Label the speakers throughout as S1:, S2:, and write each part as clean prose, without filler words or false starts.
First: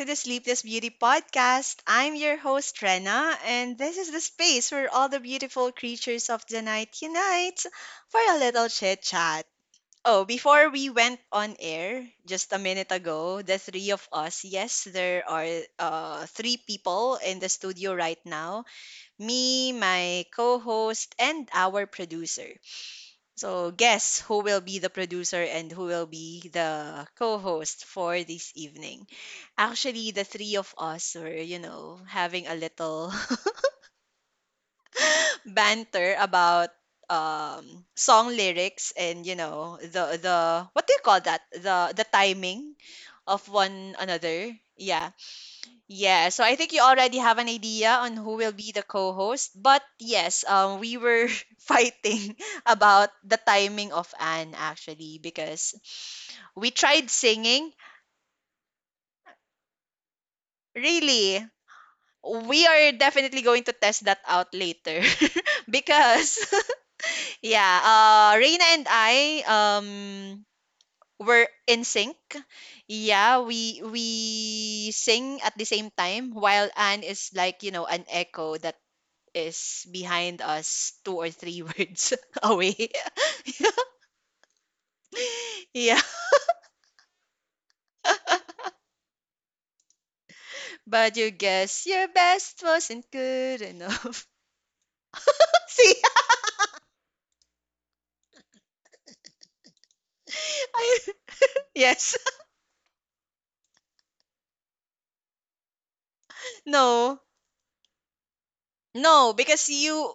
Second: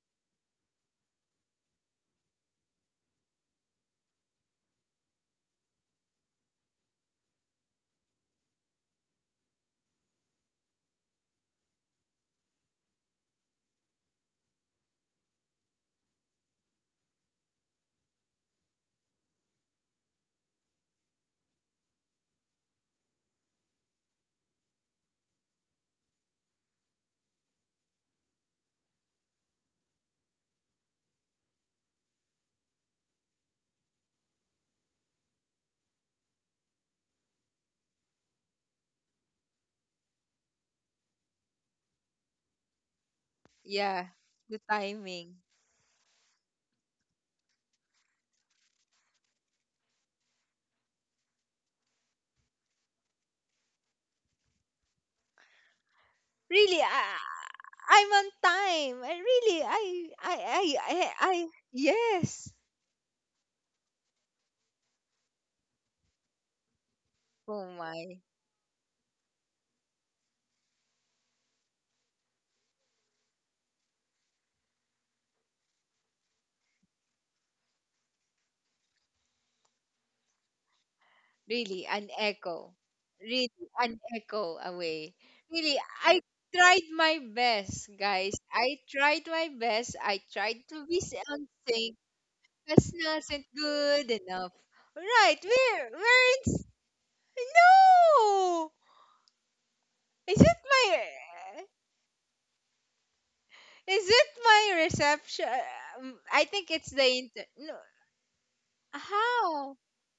S1: to the Sleepless Beauty Podcast. I'm your host, Rena, and this is the space where all the beautiful creatures of the night unite for a little chit chat. Oh, before we went on air just a minute ago, the three of us, yes, there are three people in the studio right now, me, my co host, and our producer. So, guess who will be the producer and who will be the co host for this evening? Actually, the three of us were, you know, having a little banter about song lyrics, and you know the what do you call that, the timing of one
S2: Yeah,
S1: another,
S2: the
S1: yeah.
S2: timing.
S1: Yeah, so I think you already have an idea on who will be the co-host. But yes, we were fighting about the timing of Anne, actually, because we
S2: Really,
S1: tried
S2: I,
S1: singing.
S2: I'm on time. I really,
S1: Really,
S2: yes.
S1: we are definitely going to test that out later. Because
S2: Oh
S1: yeah,
S2: my,
S1: Reina and I um were in sync. Yeah, we sing at the same time while Anne is like, you know, an echo that is behind us two or three
S2: really, an
S1: words
S2: echo.
S1: away.
S2: Really, an echo away. Really,
S1: Yeah.
S2: I tried my best, guys. I tried my best. I tried to be
S1: But you
S2: on
S1: guess
S2: sync.
S1: your best
S2: That's
S1: wasn't
S2: not
S1: good
S2: good
S1: enough.
S2: enough. Right, we're,
S1: See?
S2: we're in, no! Is it
S1: I,
S2: my?
S1: yes.
S2: Is it my reception? I think it's the
S1: No.
S2: inter. No,
S1: No, because
S2: how?
S1: you,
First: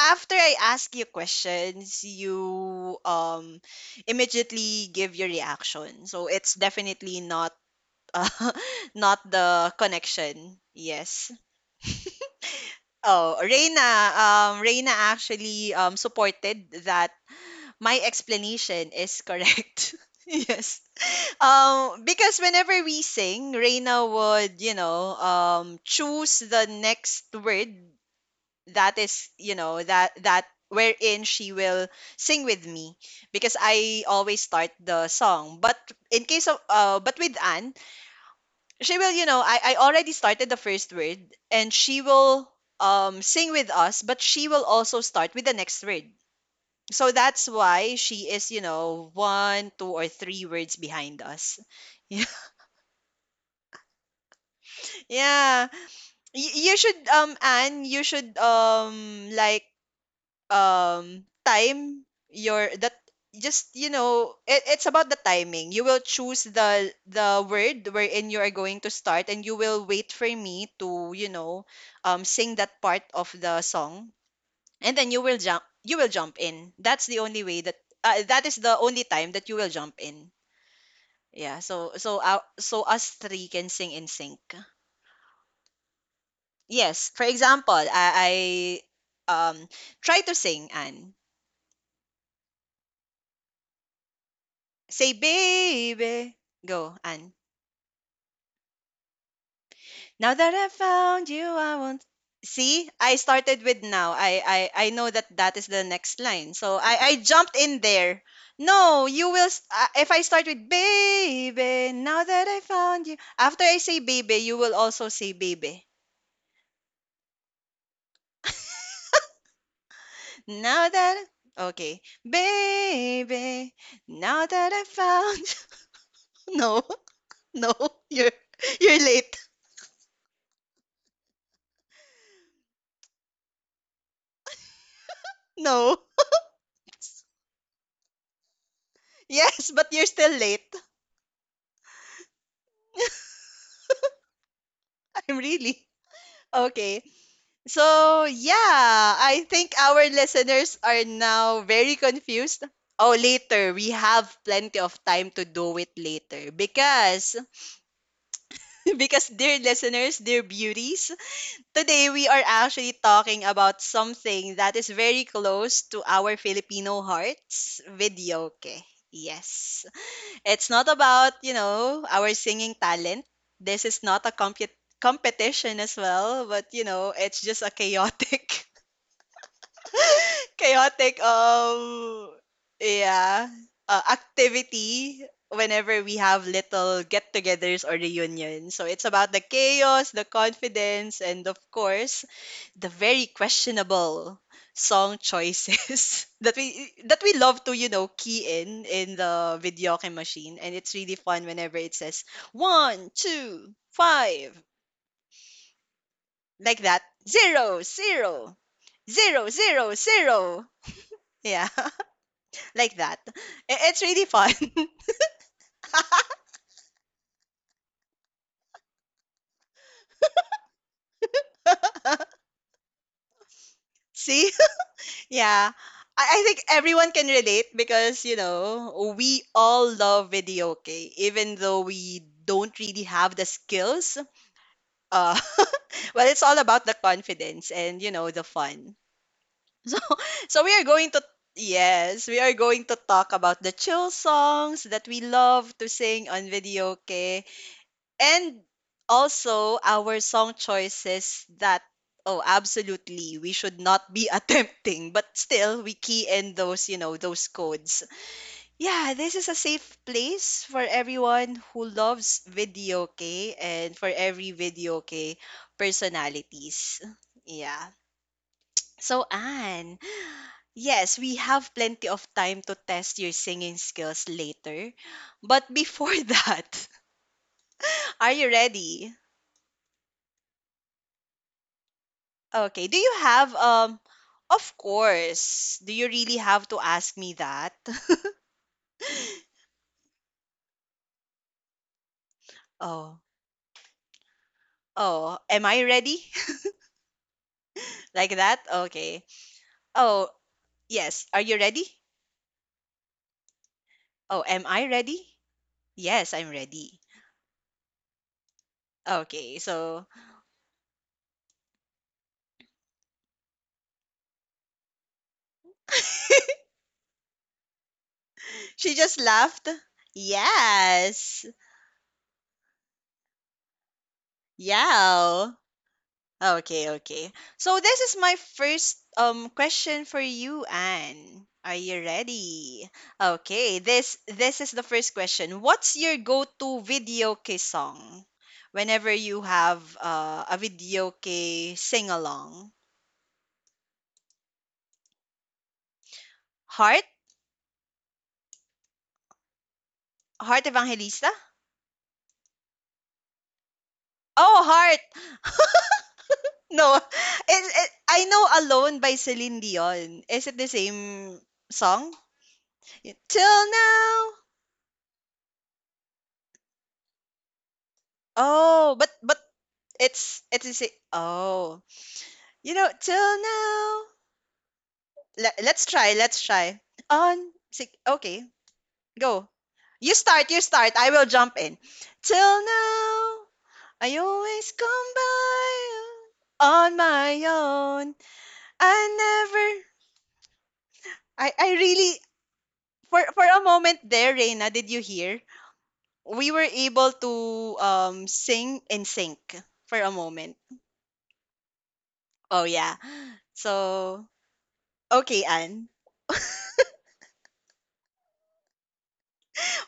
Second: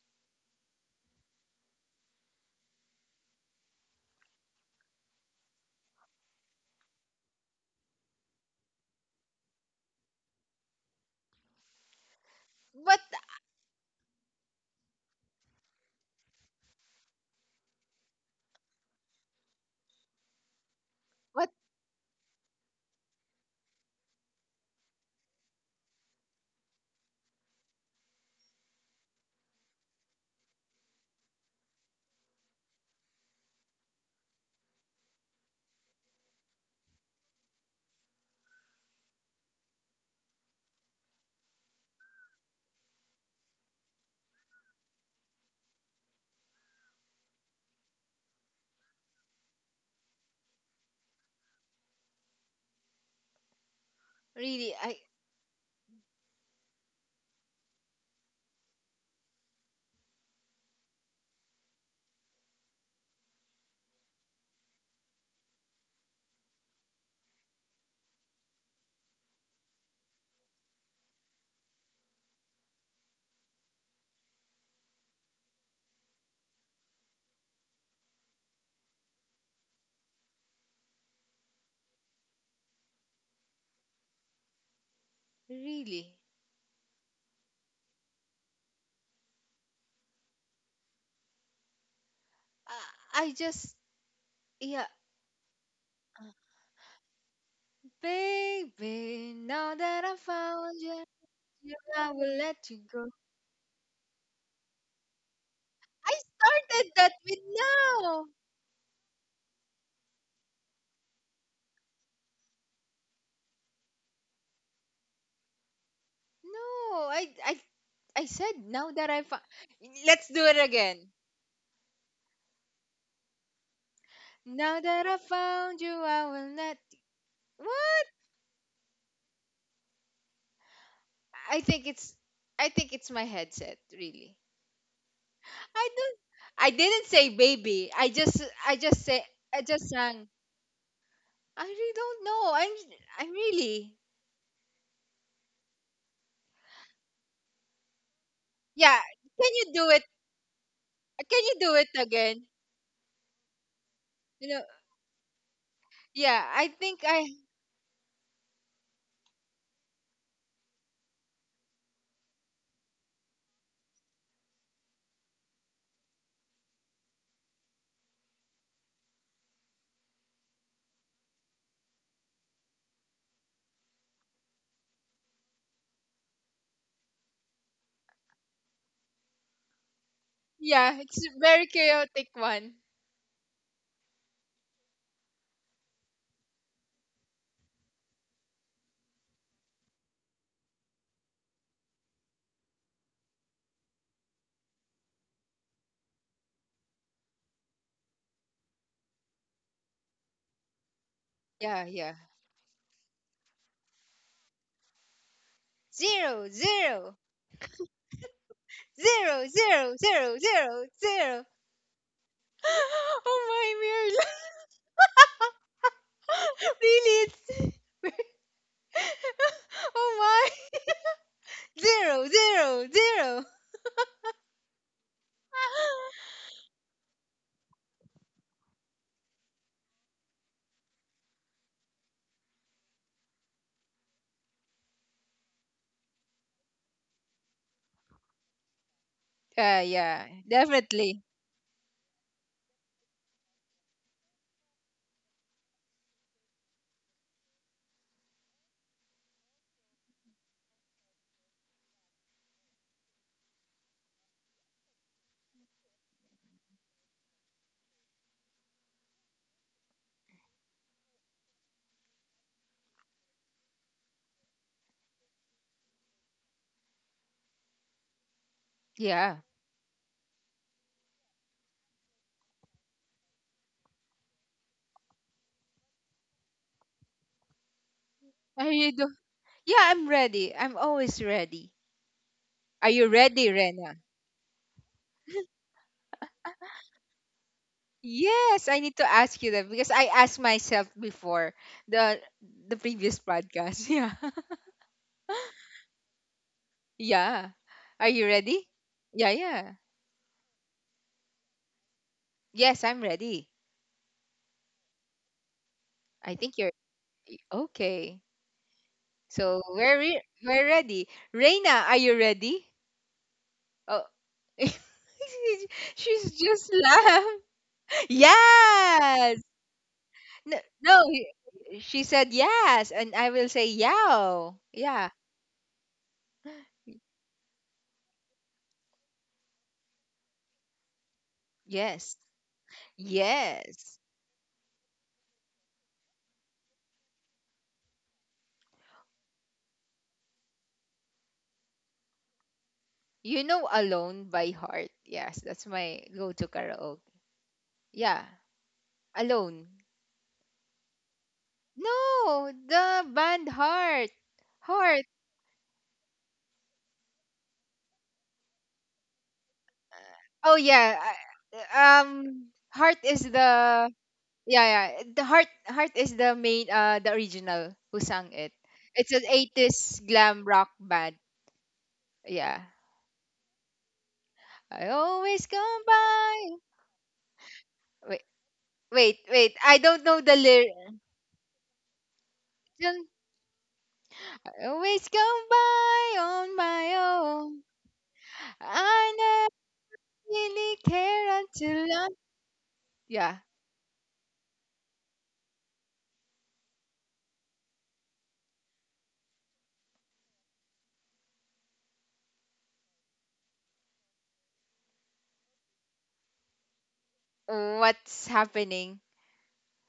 S1: after I ask you questions, you immediately give your reaction. So it's definitely not uh, not the connection. Yes.
S2: What?
S1: Oh, Reina. Reina actually supported that my explanation is correct. Yes.
S2: What?
S1: Because whenever we sing, Reina would, you know, choose the next word that is, you know, that wherein she will sing with me, because I always start the song. But in case of, but with Anne, she will, you know, I already started the first word, and she will sing with us, but she will also start with the next word. So that's why she is, you know, one, two, or three words behind us.
S2: Really? I
S1: Yeah. You should, Anne, you should, like, time your, that, just, you know, it's about the timing. You will choose the word wherein you are going to start, and you will wait for me to, you know, sing that part of the song. And then you will jump in. That's the only way that, that is the only time that you will jump in. Yeah, so so us three can sing in sync.
S2: really?
S1: Yes, for example, I try to sing and
S2: Uh, I just yeah,
S1: say baby go, and
S2: baby. Now that I
S1: now that I
S2: found you,
S1: found you, I won't.
S2: I will let you
S1: See,
S2: go.
S1: I started with now. I know that that is the
S2: I
S1: next line, so
S2: started
S1: I
S2: that
S1: I
S2: with
S1: jumped in there.
S2: now.
S1: No, you will if I start with baby now that I found you, after I say baby you will also say baby.
S2: No, I said now that I found. Let's do it
S1: Now
S2: again.
S1: that okay, baby. Now that
S2: Now
S1: I
S2: that I
S1: found you.
S2: found you, I will not.
S1: No, no,
S2: What?
S1: you're you're late.
S2: I think it's I think it's my headset. Really. I
S1: No,
S2: don't. I didn't say baby. I just. I just say. I
S1: yes, but
S2: just
S1: you're
S2: sang.
S1: still late.
S2: I really don't know. I'm. I'm really.
S1: I'm really okay. So yeah,
S2: Yeah.
S1: I
S2: Can
S1: think
S2: you do
S1: our
S2: it?
S1: listeners are
S2: Can you
S1: now
S2: do it
S1: very
S2: again?
S1: confused. Oh, later, we have
S2: You know.
S1: plenty of time to do it
S2: Yeah.
S1: later
S2: I think
S1: because
S2: I.
S1: because dear listeners, dear beauties. Today, we are actually talking about something that is very close to our Filipino hearts, videoke. Yes. It's not about, you know, our singing talent. This is not a competition as well, but, you know, it's just a chaotic
S2: Yeah.
S1: chaotic
S2: It's a very chaotic one.
S1: yeah activity whenever we have little get-togethers or reunions. So it's about the chaos, the confidence, and of course the very questionable song choices that we love to, you know, key in the videoke machine. And it's really fun whenever
S2: Yeah.
S1: it
S2: Yeah.
S1: says 1 2 5,
S2: Zero.
S1: like that,
S2: Zero.
S1: zero zero zero
S2: Zero.
S1: zero
S2: Zero. Zero.
S1: zero,
S2: Zero. Zero.
S1: yeah. Like that.
S2: Oh my
S1: I- It's really
S2: mirror.
S1: fun.
S2: Really? It's, oh my. Zero. Zero. Zero.
S1: See? Yeah. I think everyone can relate because, you know, we all love video game, even though we don't really have the skills. Uh, well, it's all about the confidence and, you know, the fun.
S2: Yeah, yeah,
S1: So we are going to,
S2: definitely.
S1: yes, we are going to talk about the chill songs that we love to sing on videoke, and also our song choices that, oh, absolutely we should not be attempting, but still we key in those, you know, those codes. Yeah, this is a safe place for everyone who loves video okay, and for every video okay personalities. Yeah. So
S2: Yeah.
S1: Anne, yes, we have plenty of time to test your singing skills later, but before that, are you
S2: Are you
S1: ready?
S2: do? Yeah, I'm ready. I'm always ready.
S1: Okay.
S2: Are
S1: Do
S2: you
S1: you
S2: ready,
S1: have
S2: Rena?
S1: of course. Do you really have to ask me that?
S2: Yes, I need to ask you that because I asked myself before the the previous
S1: Oh.
S2: podcast. Yeah.
S1: Oh, am I ready?
S2: Yeah. Are you
S1: Like
S2: ready?
S1: that?
S2: Yeah,
S1: Okay.
S2: yeah.
S1: Oh, yes. Are you ready?
S2: Yes, I'm ready.
S1: Oh, am I ready?
S2: I
S1: Yes,
S2: think
S1: I'm
S2: you're
S1: ready.
S2: okay. So
S1: Okay.
S2: we're
S1: So,
S2: we're ready. Reina, are you ready? Oh, she's just laughed.
S1: she just
S2: Yes.
S1: laughed.
S2: No, no,
S1: Yes.
S2: she said yes, and I will say yow. Yeah,
S1: Yeah. Okay, okay. So this is my first question for you, Anne. Are you
S2: yes,
S1: ready? Okay,
S2: yes.
S1: this is the first question. What's your go-to video karaoke song whenever you have a video karaoke sing-along?
S2: You know, Alone by Heart. Yes, that's my go-to karaoke.
S1: Heart?
S2: Yeah, alone.
S1: Heart Evangelista?
S2: No, the band Heart,
S1: Oh,
S2: Heart.
S1: Heart. No. It, I know Alone by Celine Dion. Is
S2: Oh
S1: it the
S2: yeah,
S1: same song?
S2: Heart is
S1: Y- Till
S2: the,
S1: now.
S2: yeah, yeah. The Heart is the main, the original who sang it.
S1: Oh,
S2: It's an
S1: but
S2: 80s glam
S1: it's it
S2: rock
S1: is a
S2: band.
S1: oh.
S2: Yeah.
S1: You know, till now.
S2: I always come
S1: Let, let's try, let's try. On six,
S2: by.
S1: okay,
S2: Wait,
S1: go.
S2: wait. I don't
S1: You
S2: know the
S1: start, you
S2: lyrics.
S1: start. I will jump in. Till now, I
S2: I
S1: always
S2: always
S1: come
S2: go by on
S1: by
S2: my
S1: on my
S2: own.
S1: own. I
S2: I never
S1: never
S2: really care
S1: I I
S2: until I.
S1: really
S2: Yeah.
S1: for a moment there, Reina, did you hear? We were able to sing in sync for a moment. Oh yeah. So, okay, Anne.
S2: What's happening?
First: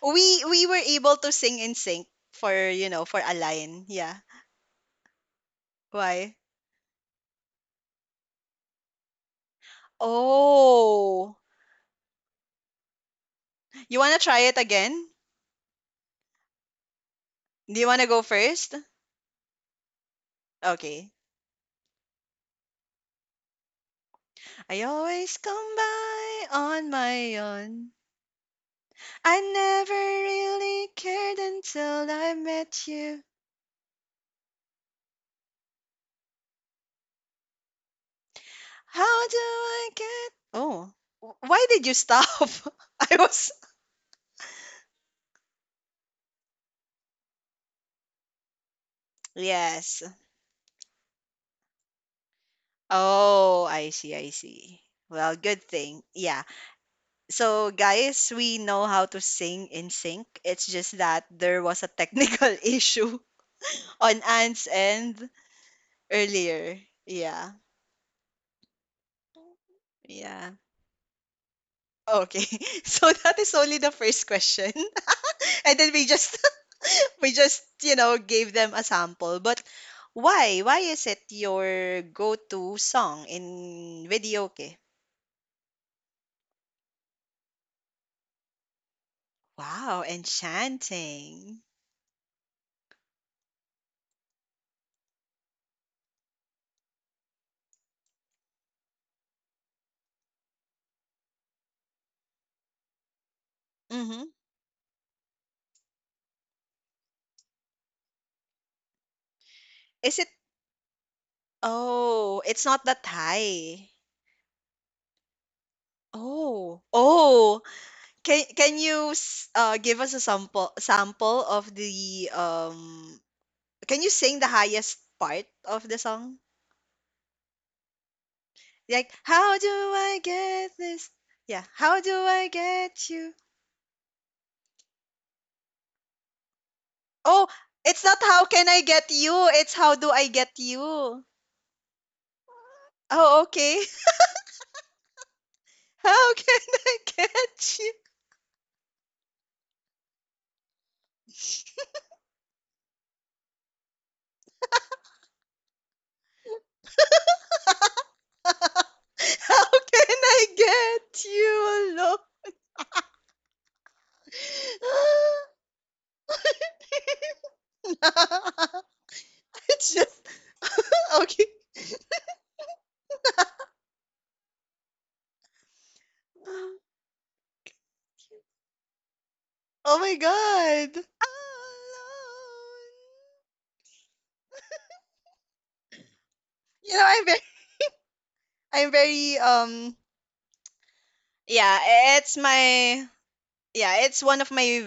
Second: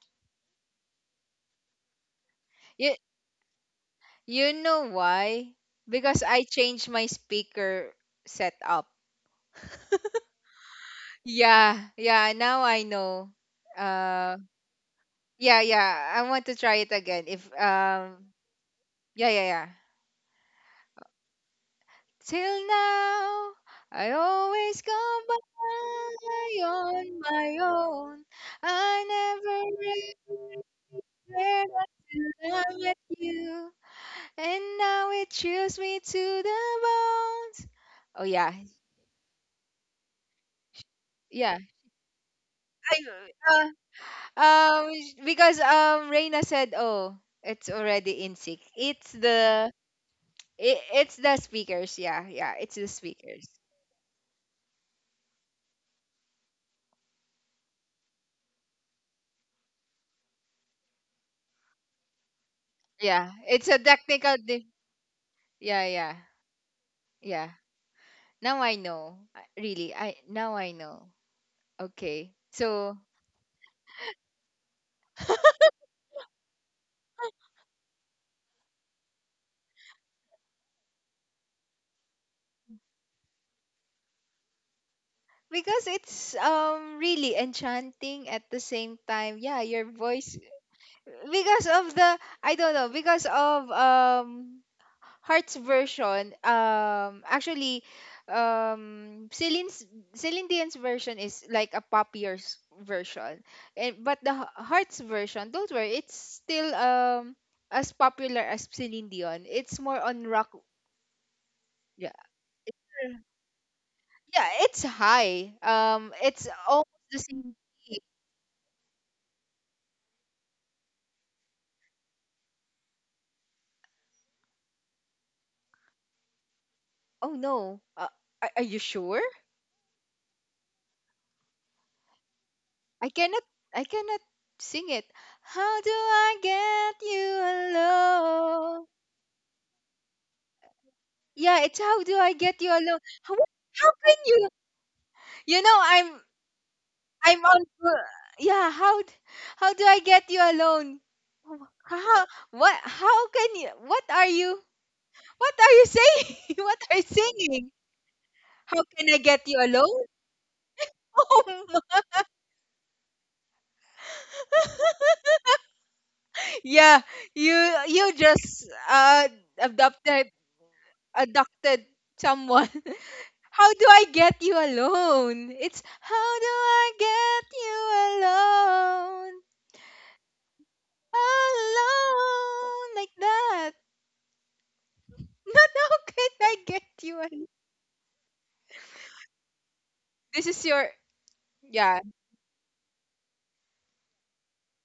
S1: We were able to sing in sync for, you
S2: You,
S1: know, for a line. Yeah.
S2: you know why? Because
S1: Why?
S2: I changed my speaker setup.
S1: Oh.
S2: Yeah, yeah. Now I know.
S1: You wanna try
S2: Uh,
S1: it again?
S2: yeah, yeah. I want to try it again. If,
S1: Do you wanna go first?
S2: yeah, yeah, yeah.
S1: Okay.
S2: Till now, I
S1: I
S2: always go
S1: always
S2: by
S1: come by on
S2: on
S1: my
S2: my
S1: own.
S2: own. I
S1: I never
S2: never
S1: really cared
S2: regret
S1: until I
S2: until I
S1: met
S2: met
S1: you.
S2: you. And now it chills me to the bones. Oh, yeah.
S1: How do I get? Oh. wh-
S2: Yeah.
S1: Why did you stop?
S2: I,
S1: I was.
S2: uh, um, because, Reina said, oh, it's already in sync. It's the.
S1: Yes.
S2: It's the speakers, yeah, yeah, it's the speakers.
S1: Oh, I see, I see. Well, good thing. Yeah, so, guys, we know how to sing in sync. It's just that there was a technical issue
S2: Yeah, it's a
S1: on
S2: technical.
S1: Anne's end
S2: Yeah, yeah.
S1: earlier. Yeah.
S2: Yeah. Now I know. Really, I
S1: Yeah.
S2: now I know. Okay.
S1: Okay.
S2: So
S1: So that is only the first question. And then we just we just, you know, gave them a sample. But why? Why is it your go-to song in video? Okay.
S2: because it's really enchanting at the same time. Yeah, your
S1: Wow,
S2: voice,
S1: enchanting.
S2: because of the I don't know, because of Heart's version. Actually, um Celine's Celine Dion's version is like a poppier's version. And but
S1: Mhm.
S2: the Heart's version, don't worry, it's still as popular as Celine Dion. It's more
S1: Is
S2: on
S1: it
S2: rock, yeah.
S1: oh, it's not that high.
S2: Yeah, it's high. It's
S1: Oh.
S2: almost the same
S1: Oh,
S2: key.
S1: can you give us a sample sample of the um? Can you sing the highest part of the song?
S2: Oh no. Are you
S1: Like,
S2: sure?
S1: how do I get this? Yeah, how do I get
S2: I
S1: you?
S2: cannot. I cannot sing it. How do I get you
S1: Oh, it's not how can I
S2: alone?
S1: get you, it's how do I get you.
S2: Yeah, it's how do I get you alone?
S1: Oh, okay.
S2: How can you? You know,
S1: How can I
S2: I'm on.
S1: get you?
S2: Yeah, how how do I get you alone? Oh, how? What? How can you? What are you? What are you saying? What are you singing? How can I get you
S1: How can
S2: alone?
S1: I get
S2: Oh.
S1: you
S2: Yeah, you
S1: alone?
S2: you just
S1: It's just
S2: adopted
S1: okay.
S2: adopted someone. How do I get you alone? It's how do I get you alone?
S1: Oh my god. Alone.
S2: Alone like that. Not how can I get
S1: You know,
S2: you alone?
S1: I'm very,
S2: This is your,
S1: yeah,
S2: yeah,
S1: it's my, yeah, it's one of my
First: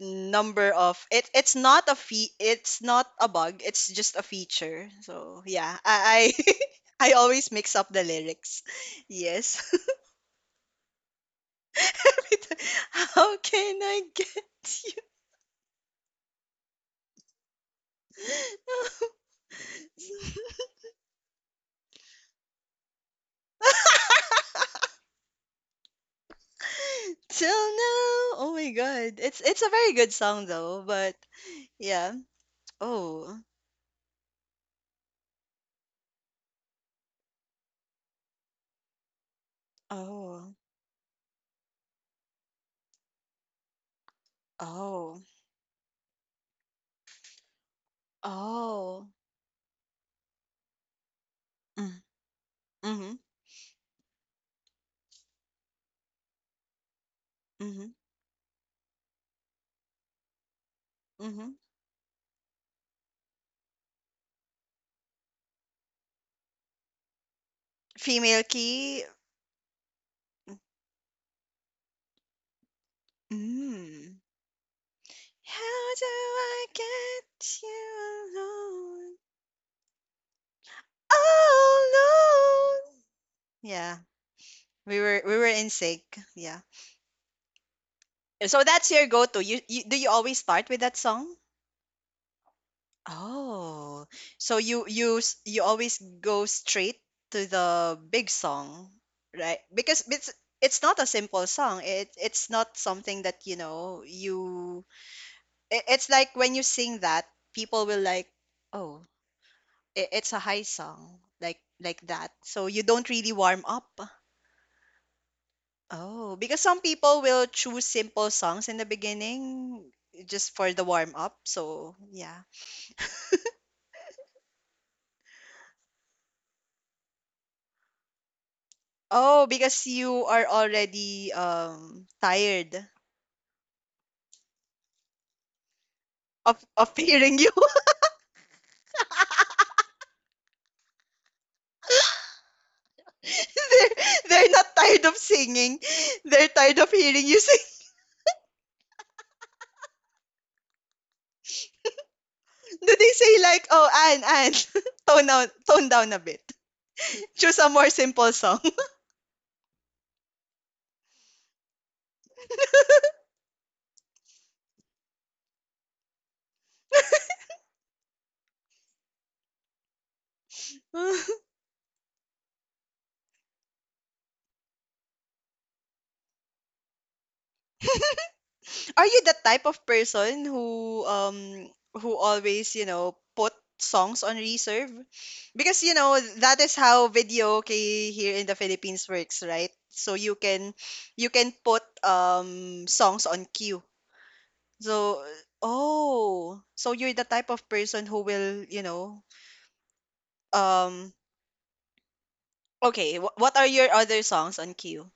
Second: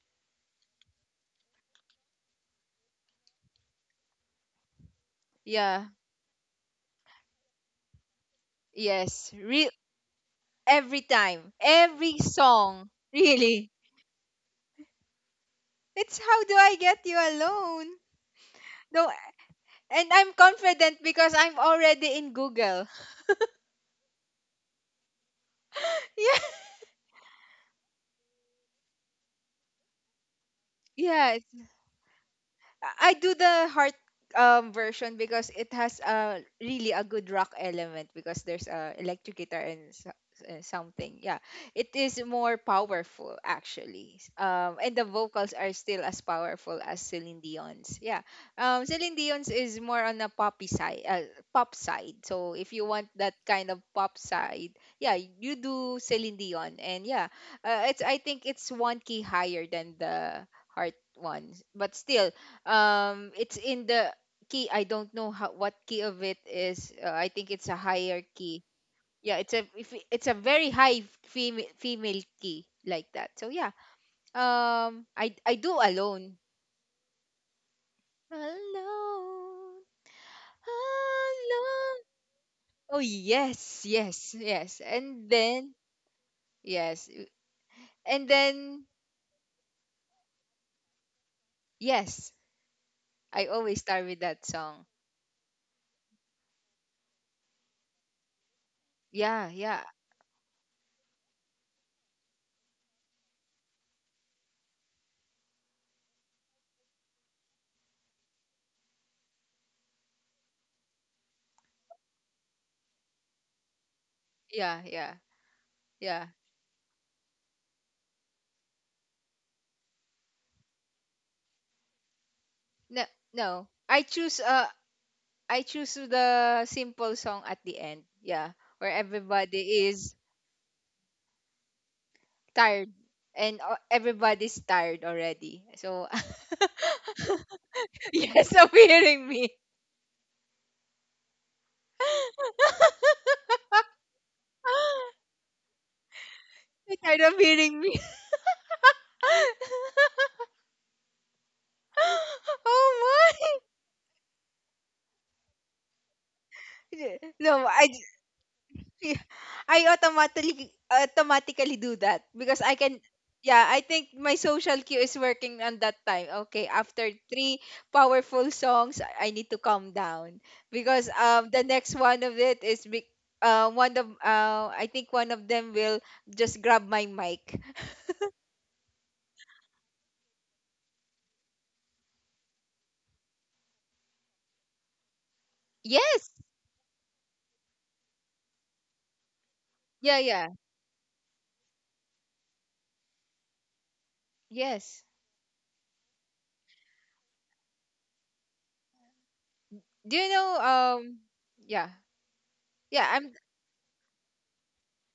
S1: number of, it, it's not a fee, it's not a bug, it's just a feature. So, yeah,
S2: yeah.
S1: I, I always mix up the lyrics.
S2: Yes.
S1: Yes.
S2: Every time. Every
S1: Every time,
S2: song.
S1: how
S2: Really.
S1: can I get
S2: It's how do I get you alone? No, and
S1: you?
S2: I'm confident because I'm already in Google. Yeah.
S1: Till now, oh my god, it's a very good song though. But
S2: Yeah,
S1: yeah,
S2: I do
S1: oh,
S2: the Heart, version because it has a really a good rock element because there's a electric guitar and
S1: oh,
S2: something. Yeah, it is more powerful actually. And the
S1: oh,
S2: vocals are still as powerful as Celine Dion's. Yeah,
S1: oh,
S2: Celine Dion's is more on a poppy side, pop
S1: mm,
S2: side. So if you want
S1: hmm,
S2: that kind of pop side, yeah, you do Celine Dion. And yeah,
S1: mm-hmm,
S2: it's I think it's one key higher than the Heart
S1: mm-hmm.
S2: one, but still it's in the key. I don't know how What key of it is, I think it's a higher
S1: Female
S2: key.
S1: key.
S2: Yeah, it's a if it- it's a very high female key like that. So yeah,
S1: Mm.
S2: I do
S1: How do
S2: alone,
S1: I get you alone?
S2: alone, alone. Oh
S1: Alone.
S2: yes,
S1: Yeah,
S2: yes, yes,
S1: we were
S2: and
S1: we were in
S2: then
S1: sync. Yeah.
S2: yes, and
S1: So
S2: then
S1: that's your go-to. You do you always start with that song?
S2: yes, I always start
S1: Oh,
S2: with that
S1: so
S2: song.
S1: you you always go straight to the big song,
S2: Yeah,
S1: right?
S2: yeah,
S1: Because it's not a simple song. It it's not something that, you know, you it, it's like when you sing that, people will like, "Oh, it, it's a high song." Like that. So you don't really warm up.
S2: yeah, yeah, yeah.
S1: Oh, because some people will choose simple songs in the beginning just for the warm up. So, yeah.
S2: No, no, I choose the simple song at the end. Yeah, where
S1: Oh,
S2: everybody
S1: because
S2: is
S1: you are already tired
S2: tired and, everybody's tired already. So,
S1: of hearing you.
S2: yes, of hearing me.
S1: they're, they're not tired of singing. They're tired of
S2: You're tired
S1: hearing
S2: of
S1: you
S2: hearing
S1: sing.
S2: me.
S1: Do they
S2: Oh
S1: say
S2: my!
S1: like, "Oh, Anne, Anne, tone down a bit. Choose
S2: No,
S1: a
S2: I.
S1: more simple song."
S2: Yeah, I automatically do that because I can, yeah, I think my social cue is working on that time. Okay, after three powerful songs, I need to calm down because the next one of it is be, one of, I think one of them will just grab my mic.
S1: Are you the type of person who always, you know, put songs on reserve? Because you know,
S2: Yes.
S1: that is how video okay here in the Philippines works, right? So
S2: Yeah, yeah.
S1: you can put songs on queue.
S2: Yes.
S1: So oh, so you're the type of person who will, you know,
S2: Do you know,
S1: um
S2: yeah. Yeah,
S1: okay, what are your other songs on queue?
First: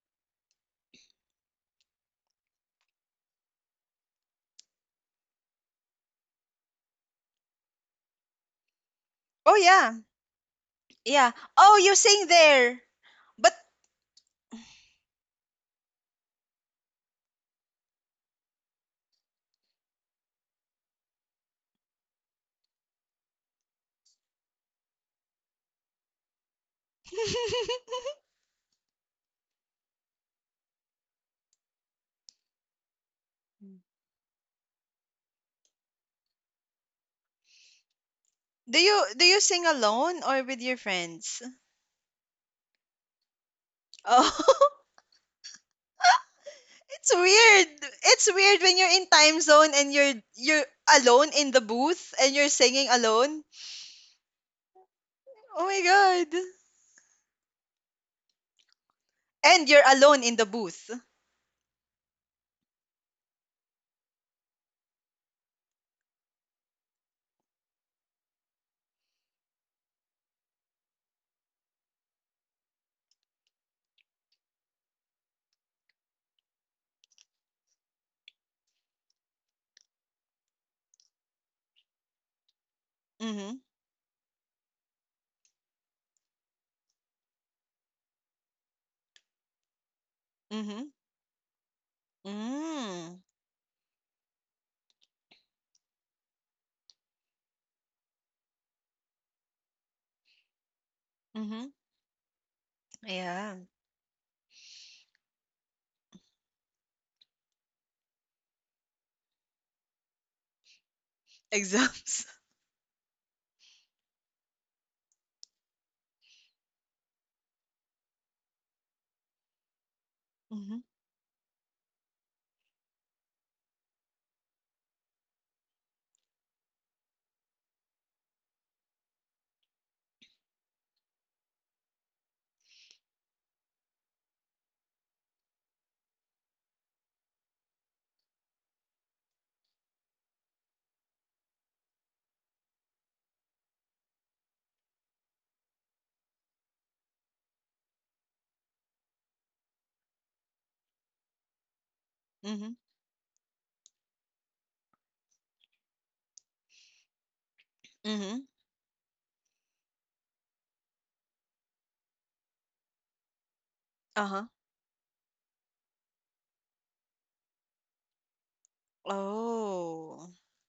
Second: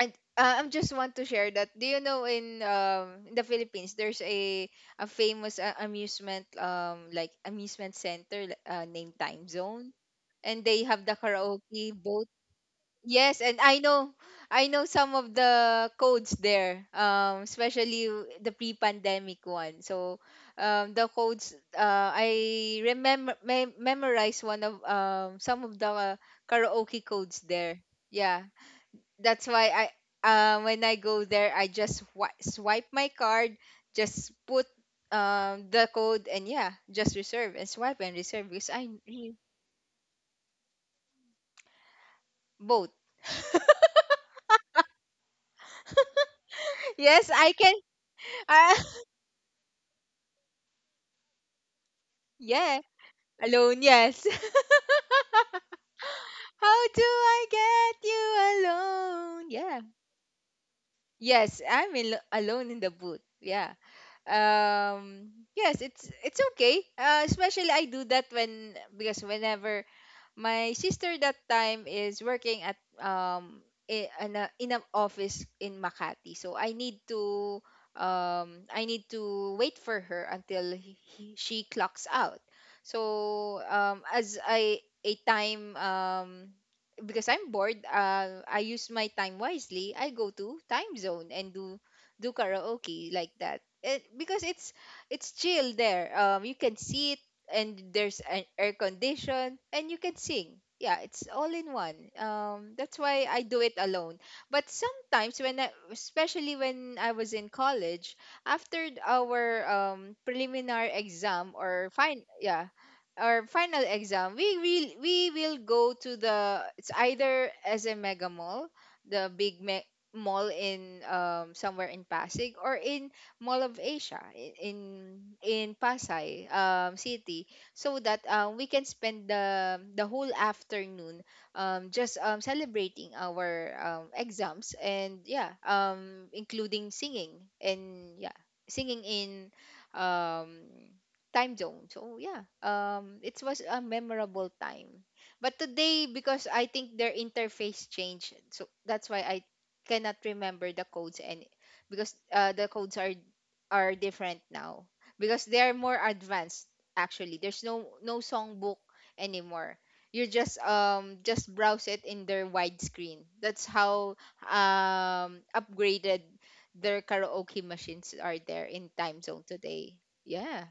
S2: I I'm just want to share that. Do you know, in the Philippines there's a famous, amusement, like amusement center, named Time
S1: Oh
S2: Zone,
S1: yeah.
S2: and they have the
S1: Yeah. Oh,
S2: karaoke
S1: you
S2: boat.
S1: sing there.
S2: Yes,
S1: But
S2: and I know some of the codes there. Especially, the pre-pandemic one. So, the codes, I remember, memorize one of, some of the karaoke codes there. Yeah, that's why I, when I go there, I just, swipe my card, just put, the code, and yeah, just reserve, and swipe and reserve because
S1: do
S2: I
S1: you do
S2: need
S1: you sing alone or with your friends?
S2: both.
S1: Oh, it's
S2: Yes, I can.
S1: weird. It's weird
S2: Uh,
S1: when you're in time zone and you're alone in the booth and you're
S2: yeah,
S1: singing alone.
S2: alone. Yes.
S1: Oh my god.
S2: How do I get you alone?
S1: And
S2: Yeah.
S1: you're alone in the booth.
S2: Yes, I'm in, alone in the booth. Yeah. Yes, it's okay. Especially I do that when, because whenever my sister that time is working at, in in an office in Makati. So I need to, wait for her until, she clocks out. So,
S1: Mhm.
S2: as I a time, because I'm bored, I use my time wisely. I go to Time
S1: Mhm.
S2: Zone and do, karaoke
S1: Mm.
S2: like that. It, because it's, chill there. You can sit, and there's an air condition, and you can sing. Yeah, it's all in
S1: Mhm.
S2: one. That's why I
S1: Yeah.
S2: do it alone. But sometimes when I, especially when I was in college, after our, preliminary exam, or fine,
S1: Exams.
S2: yeah, our final exam, we will, go to the, it's either as a mega mall, the big, mall
S1: Mhm.
S2: in, somewhere in Pasig, or in Mall of Asia, in Pasay, city, so that, we can spend the whole afternoon, just, celebrating our, exams, and yeah, including singing, and yeah, singing in, um Time Zone. So yeah, it was a memorable time. But today, because I think their interface changed, so that's why I cannot remember the codes, and because, the
S1: Mhm.
S2: codes are, different now, because they are more advanced. Actually, there's no
S1: Mhm.
S2: songbook anymore. You just, just browse it in their widescreen. That's how,
S1: Uh-huh.
S2: upgraded their karaoke machines are there in Time Zone today.
S1: Oh.
S2: Yeah.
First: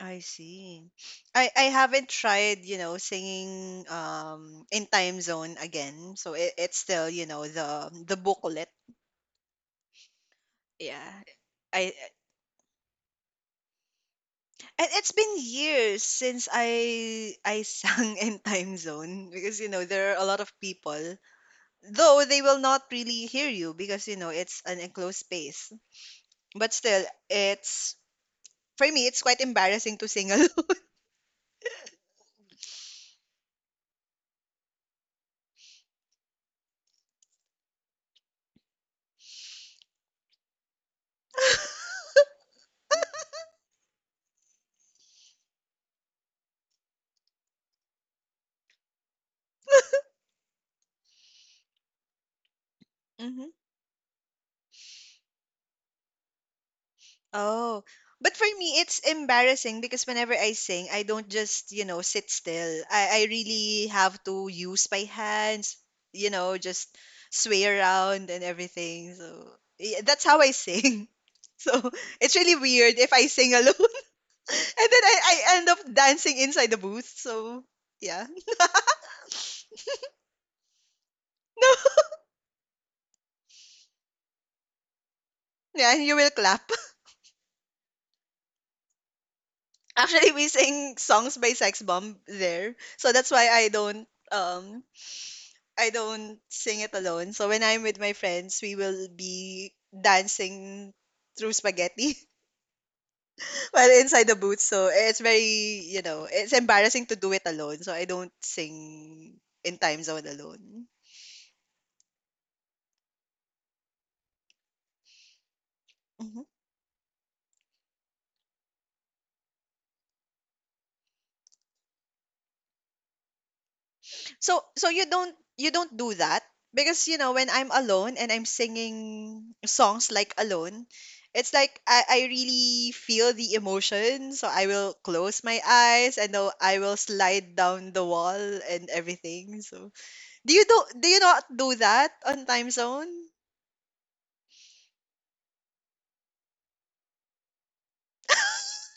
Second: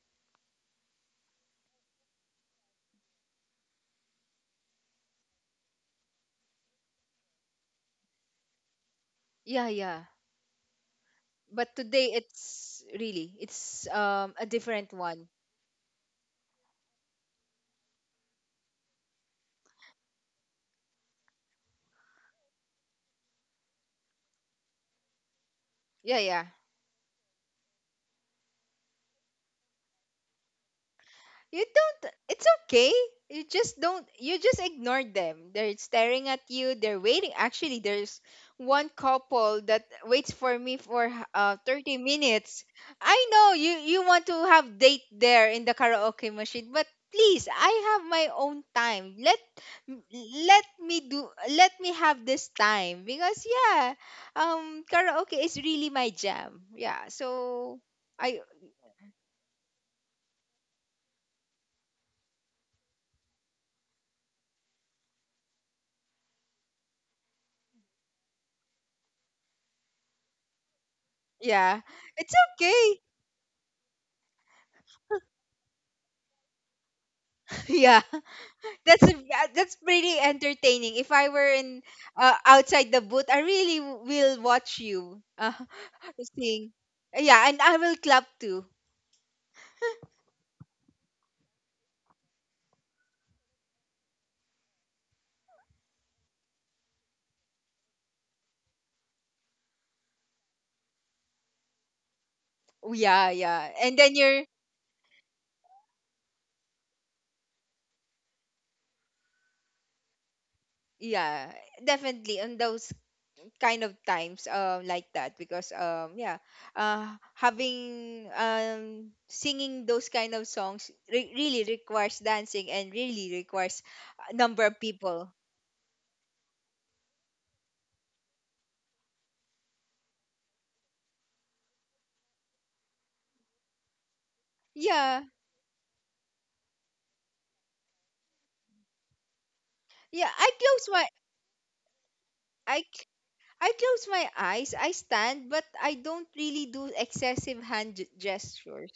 S1: I see. I haven't tried, singing in time zone again. So it's still, the booklet.
S2: Yeah, yeah.
S1: Yeah.
S2: But
S1: I
S2: today it's really, it's a
S1: And
S2: different
S1: it's
S2: one.
S1: been years since I sang in time zone because, there are a lot of people, though they will not really hear you because, it's an enclosed space,
S2: Yeah, yeah.
S1: but still, it's for me, it's quite embarrassing to sing alone.
S2: You don't. It's okay. You just don't. You just ignore them. They're staring at you. They're waiting. Actually, there's one couple that waits for me for, 30 minutes. I know you. You want to have date there in the karaoke machine, but please, I have my own time. Let me do. Let me have this time, because yeah, karaoke is really my jam. Yeah. So
S1: Oh, but
S2: I,
S1: for me, it's embarrassing because whenever I sing, I don't just, sit still. I really have to use my hands, just sway around and everything. So yeah, that's how I sing. So
S2: yeah, it's
S1: it's really weird
S2: okay.
S1: if I sing alone and then I end up dancing inside the booth. So
S2: Yeah.
S1: yeah.
S2: That's, pretty entertaining. If I were
S1: No,
S2: in, outside the booth, I really will watch you,
S1: yeah, and you will clap.
S2: sing. Yeah, and I will clap too.
S1: Actually, we sing songs by Sex Bomb there. So that's why I don't. Um, I don't sing it alone. So when I'm with my friends, we will be dancing through spaghetti
S2: Yeah, yeah.
S1: while
S2: And then
S1: inside the
S2: you're,
S1: booth. So it's very, it's embarrassing to do it alone. So I don't sing in time zone alone.
S2: yeah, definitely on those kind of times, like that, because, yeah,
S1: Mm-hmm.
S2: uh having, singing those kind of songs, really requires dancing, and really requires a
S1: So
S2: number of
S1: so you
S2: people.
S1: don't you don't do that because, when I'm alone and I'm singing songs like alone, it's like I really feel the emotion. So I will
S2: Yeah.
S1: close my eyes and though I will slide down the wall and everything. So
S2: Yeah, I close my,
S1: do you not do that on time
S2: I
S1: zone?
S2: I close my eyes, I stand, but I don't really do excessive hand, gestures.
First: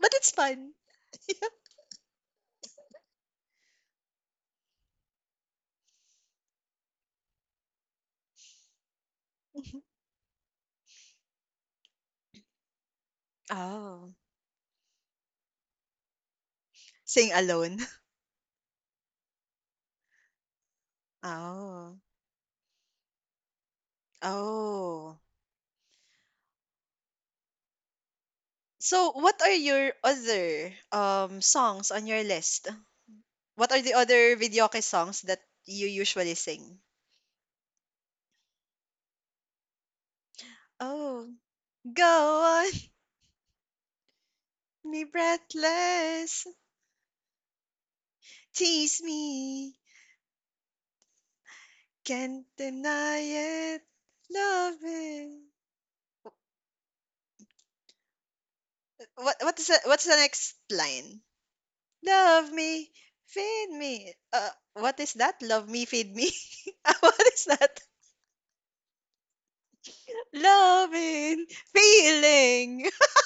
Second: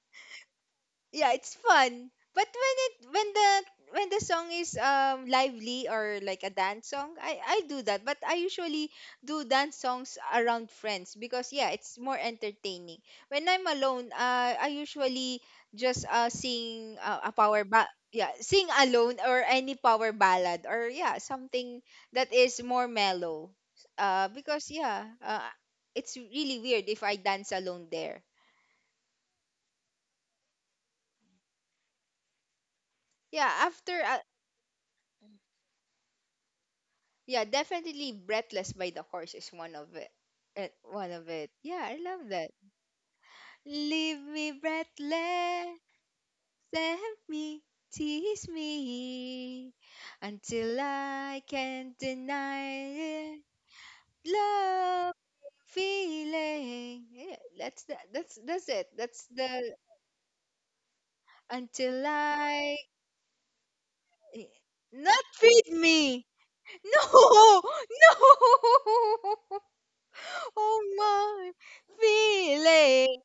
S1: But it's fun.
S2: Yeah, it's fun. But when it, when the song is, lively, or like a dance song, I do that. But I usually do dance songs around friends, because yeah, it's more entertaining. When I'm alone,
S1: Oh,
S2: I usually just sing
S1: sing
S2: a power
S1: alone.
S2: ba yeah, sing alone or any power ballad or yeah, something
S1: Oh,
S2: that is more mellow. Because
S1: oh.
S2: it's really weird if I dance alone there
S1: So what are your other songs on your list?
S2: yeah
S1: What are the
S2: after
S1: other videoke songs that you usually sing?
S2: Yeah, definitely Breathless by the Horse is one of it. One of
S1: Oh,
S2: it. Yeah, I love
S1: go
S2: that.
S1: on,
S2: Leave me
S1: me
S2: breathless,
S1: breathless,
S2: tempt me, tease
S1: tease me,
S2: me, until I can't
S1: can't
S2: deny
S1: deny
S2: it.
S1: it, love
S2: Love
S1: it.
S2: feeling. Yeah, that's it. That's the
S1: What's the next line?
S2: until
S1: Love
S2: I
S1: me, feed me.
S2: eh,
S1: What is
S2: not
S1: that? Love
S2: feed
S1: me, feed
S2: me.
S1: me. What is
S2: No,
S1: that?
S2: no. Oh
S1: Loving,
S2: my
S1: feeling.
S2: feeling.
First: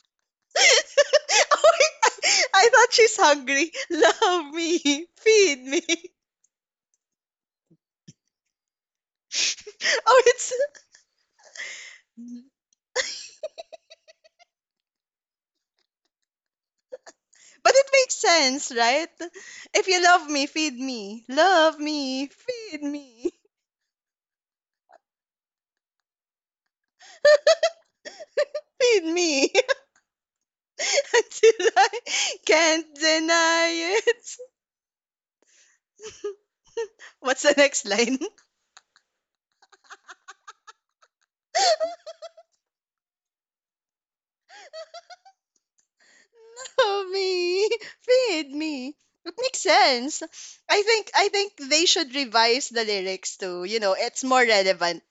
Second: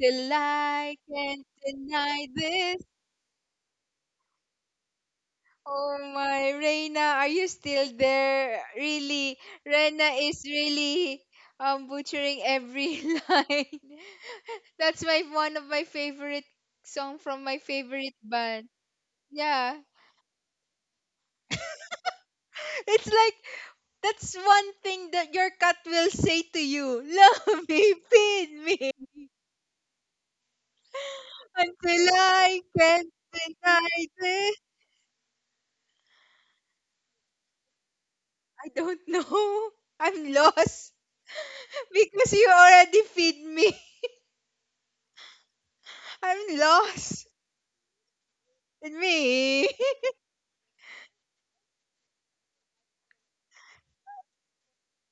S2: Till I
S1: oh
S2: can't
S1: my, God.
S2: deny
S1: I
S2: this.
S1: thought she's hungry. Love me, feed me.
S2: Oh my, Reina, are you still there? Really, Rena
S1: Oh,
S2: is
S1: it's
S2: really butchering every line. That's my one of my favorite song from my
S1: But it
S2: favorite
S1: makes
S2: band.
S1: sense, right?
S2: Yeah,
S1: If you love me, feed me. Love me, feed
S2: it's
S1: me.
S2: like that's one thing that your cat will say to you. Love me, feed me
S1: Feed me until I
S2: until I
S1: can't
S2: can't deny
S1: deny it.
S2: this.
S1: What's the next line?
S2: I don't know. I'm lost. Because you already feed me. I'm
S1: Love
S2: lost.
S1: me, feed me. It makes
S2: Me?
S1: sense. I think they should revise the lyrics too. You know, it's more relevant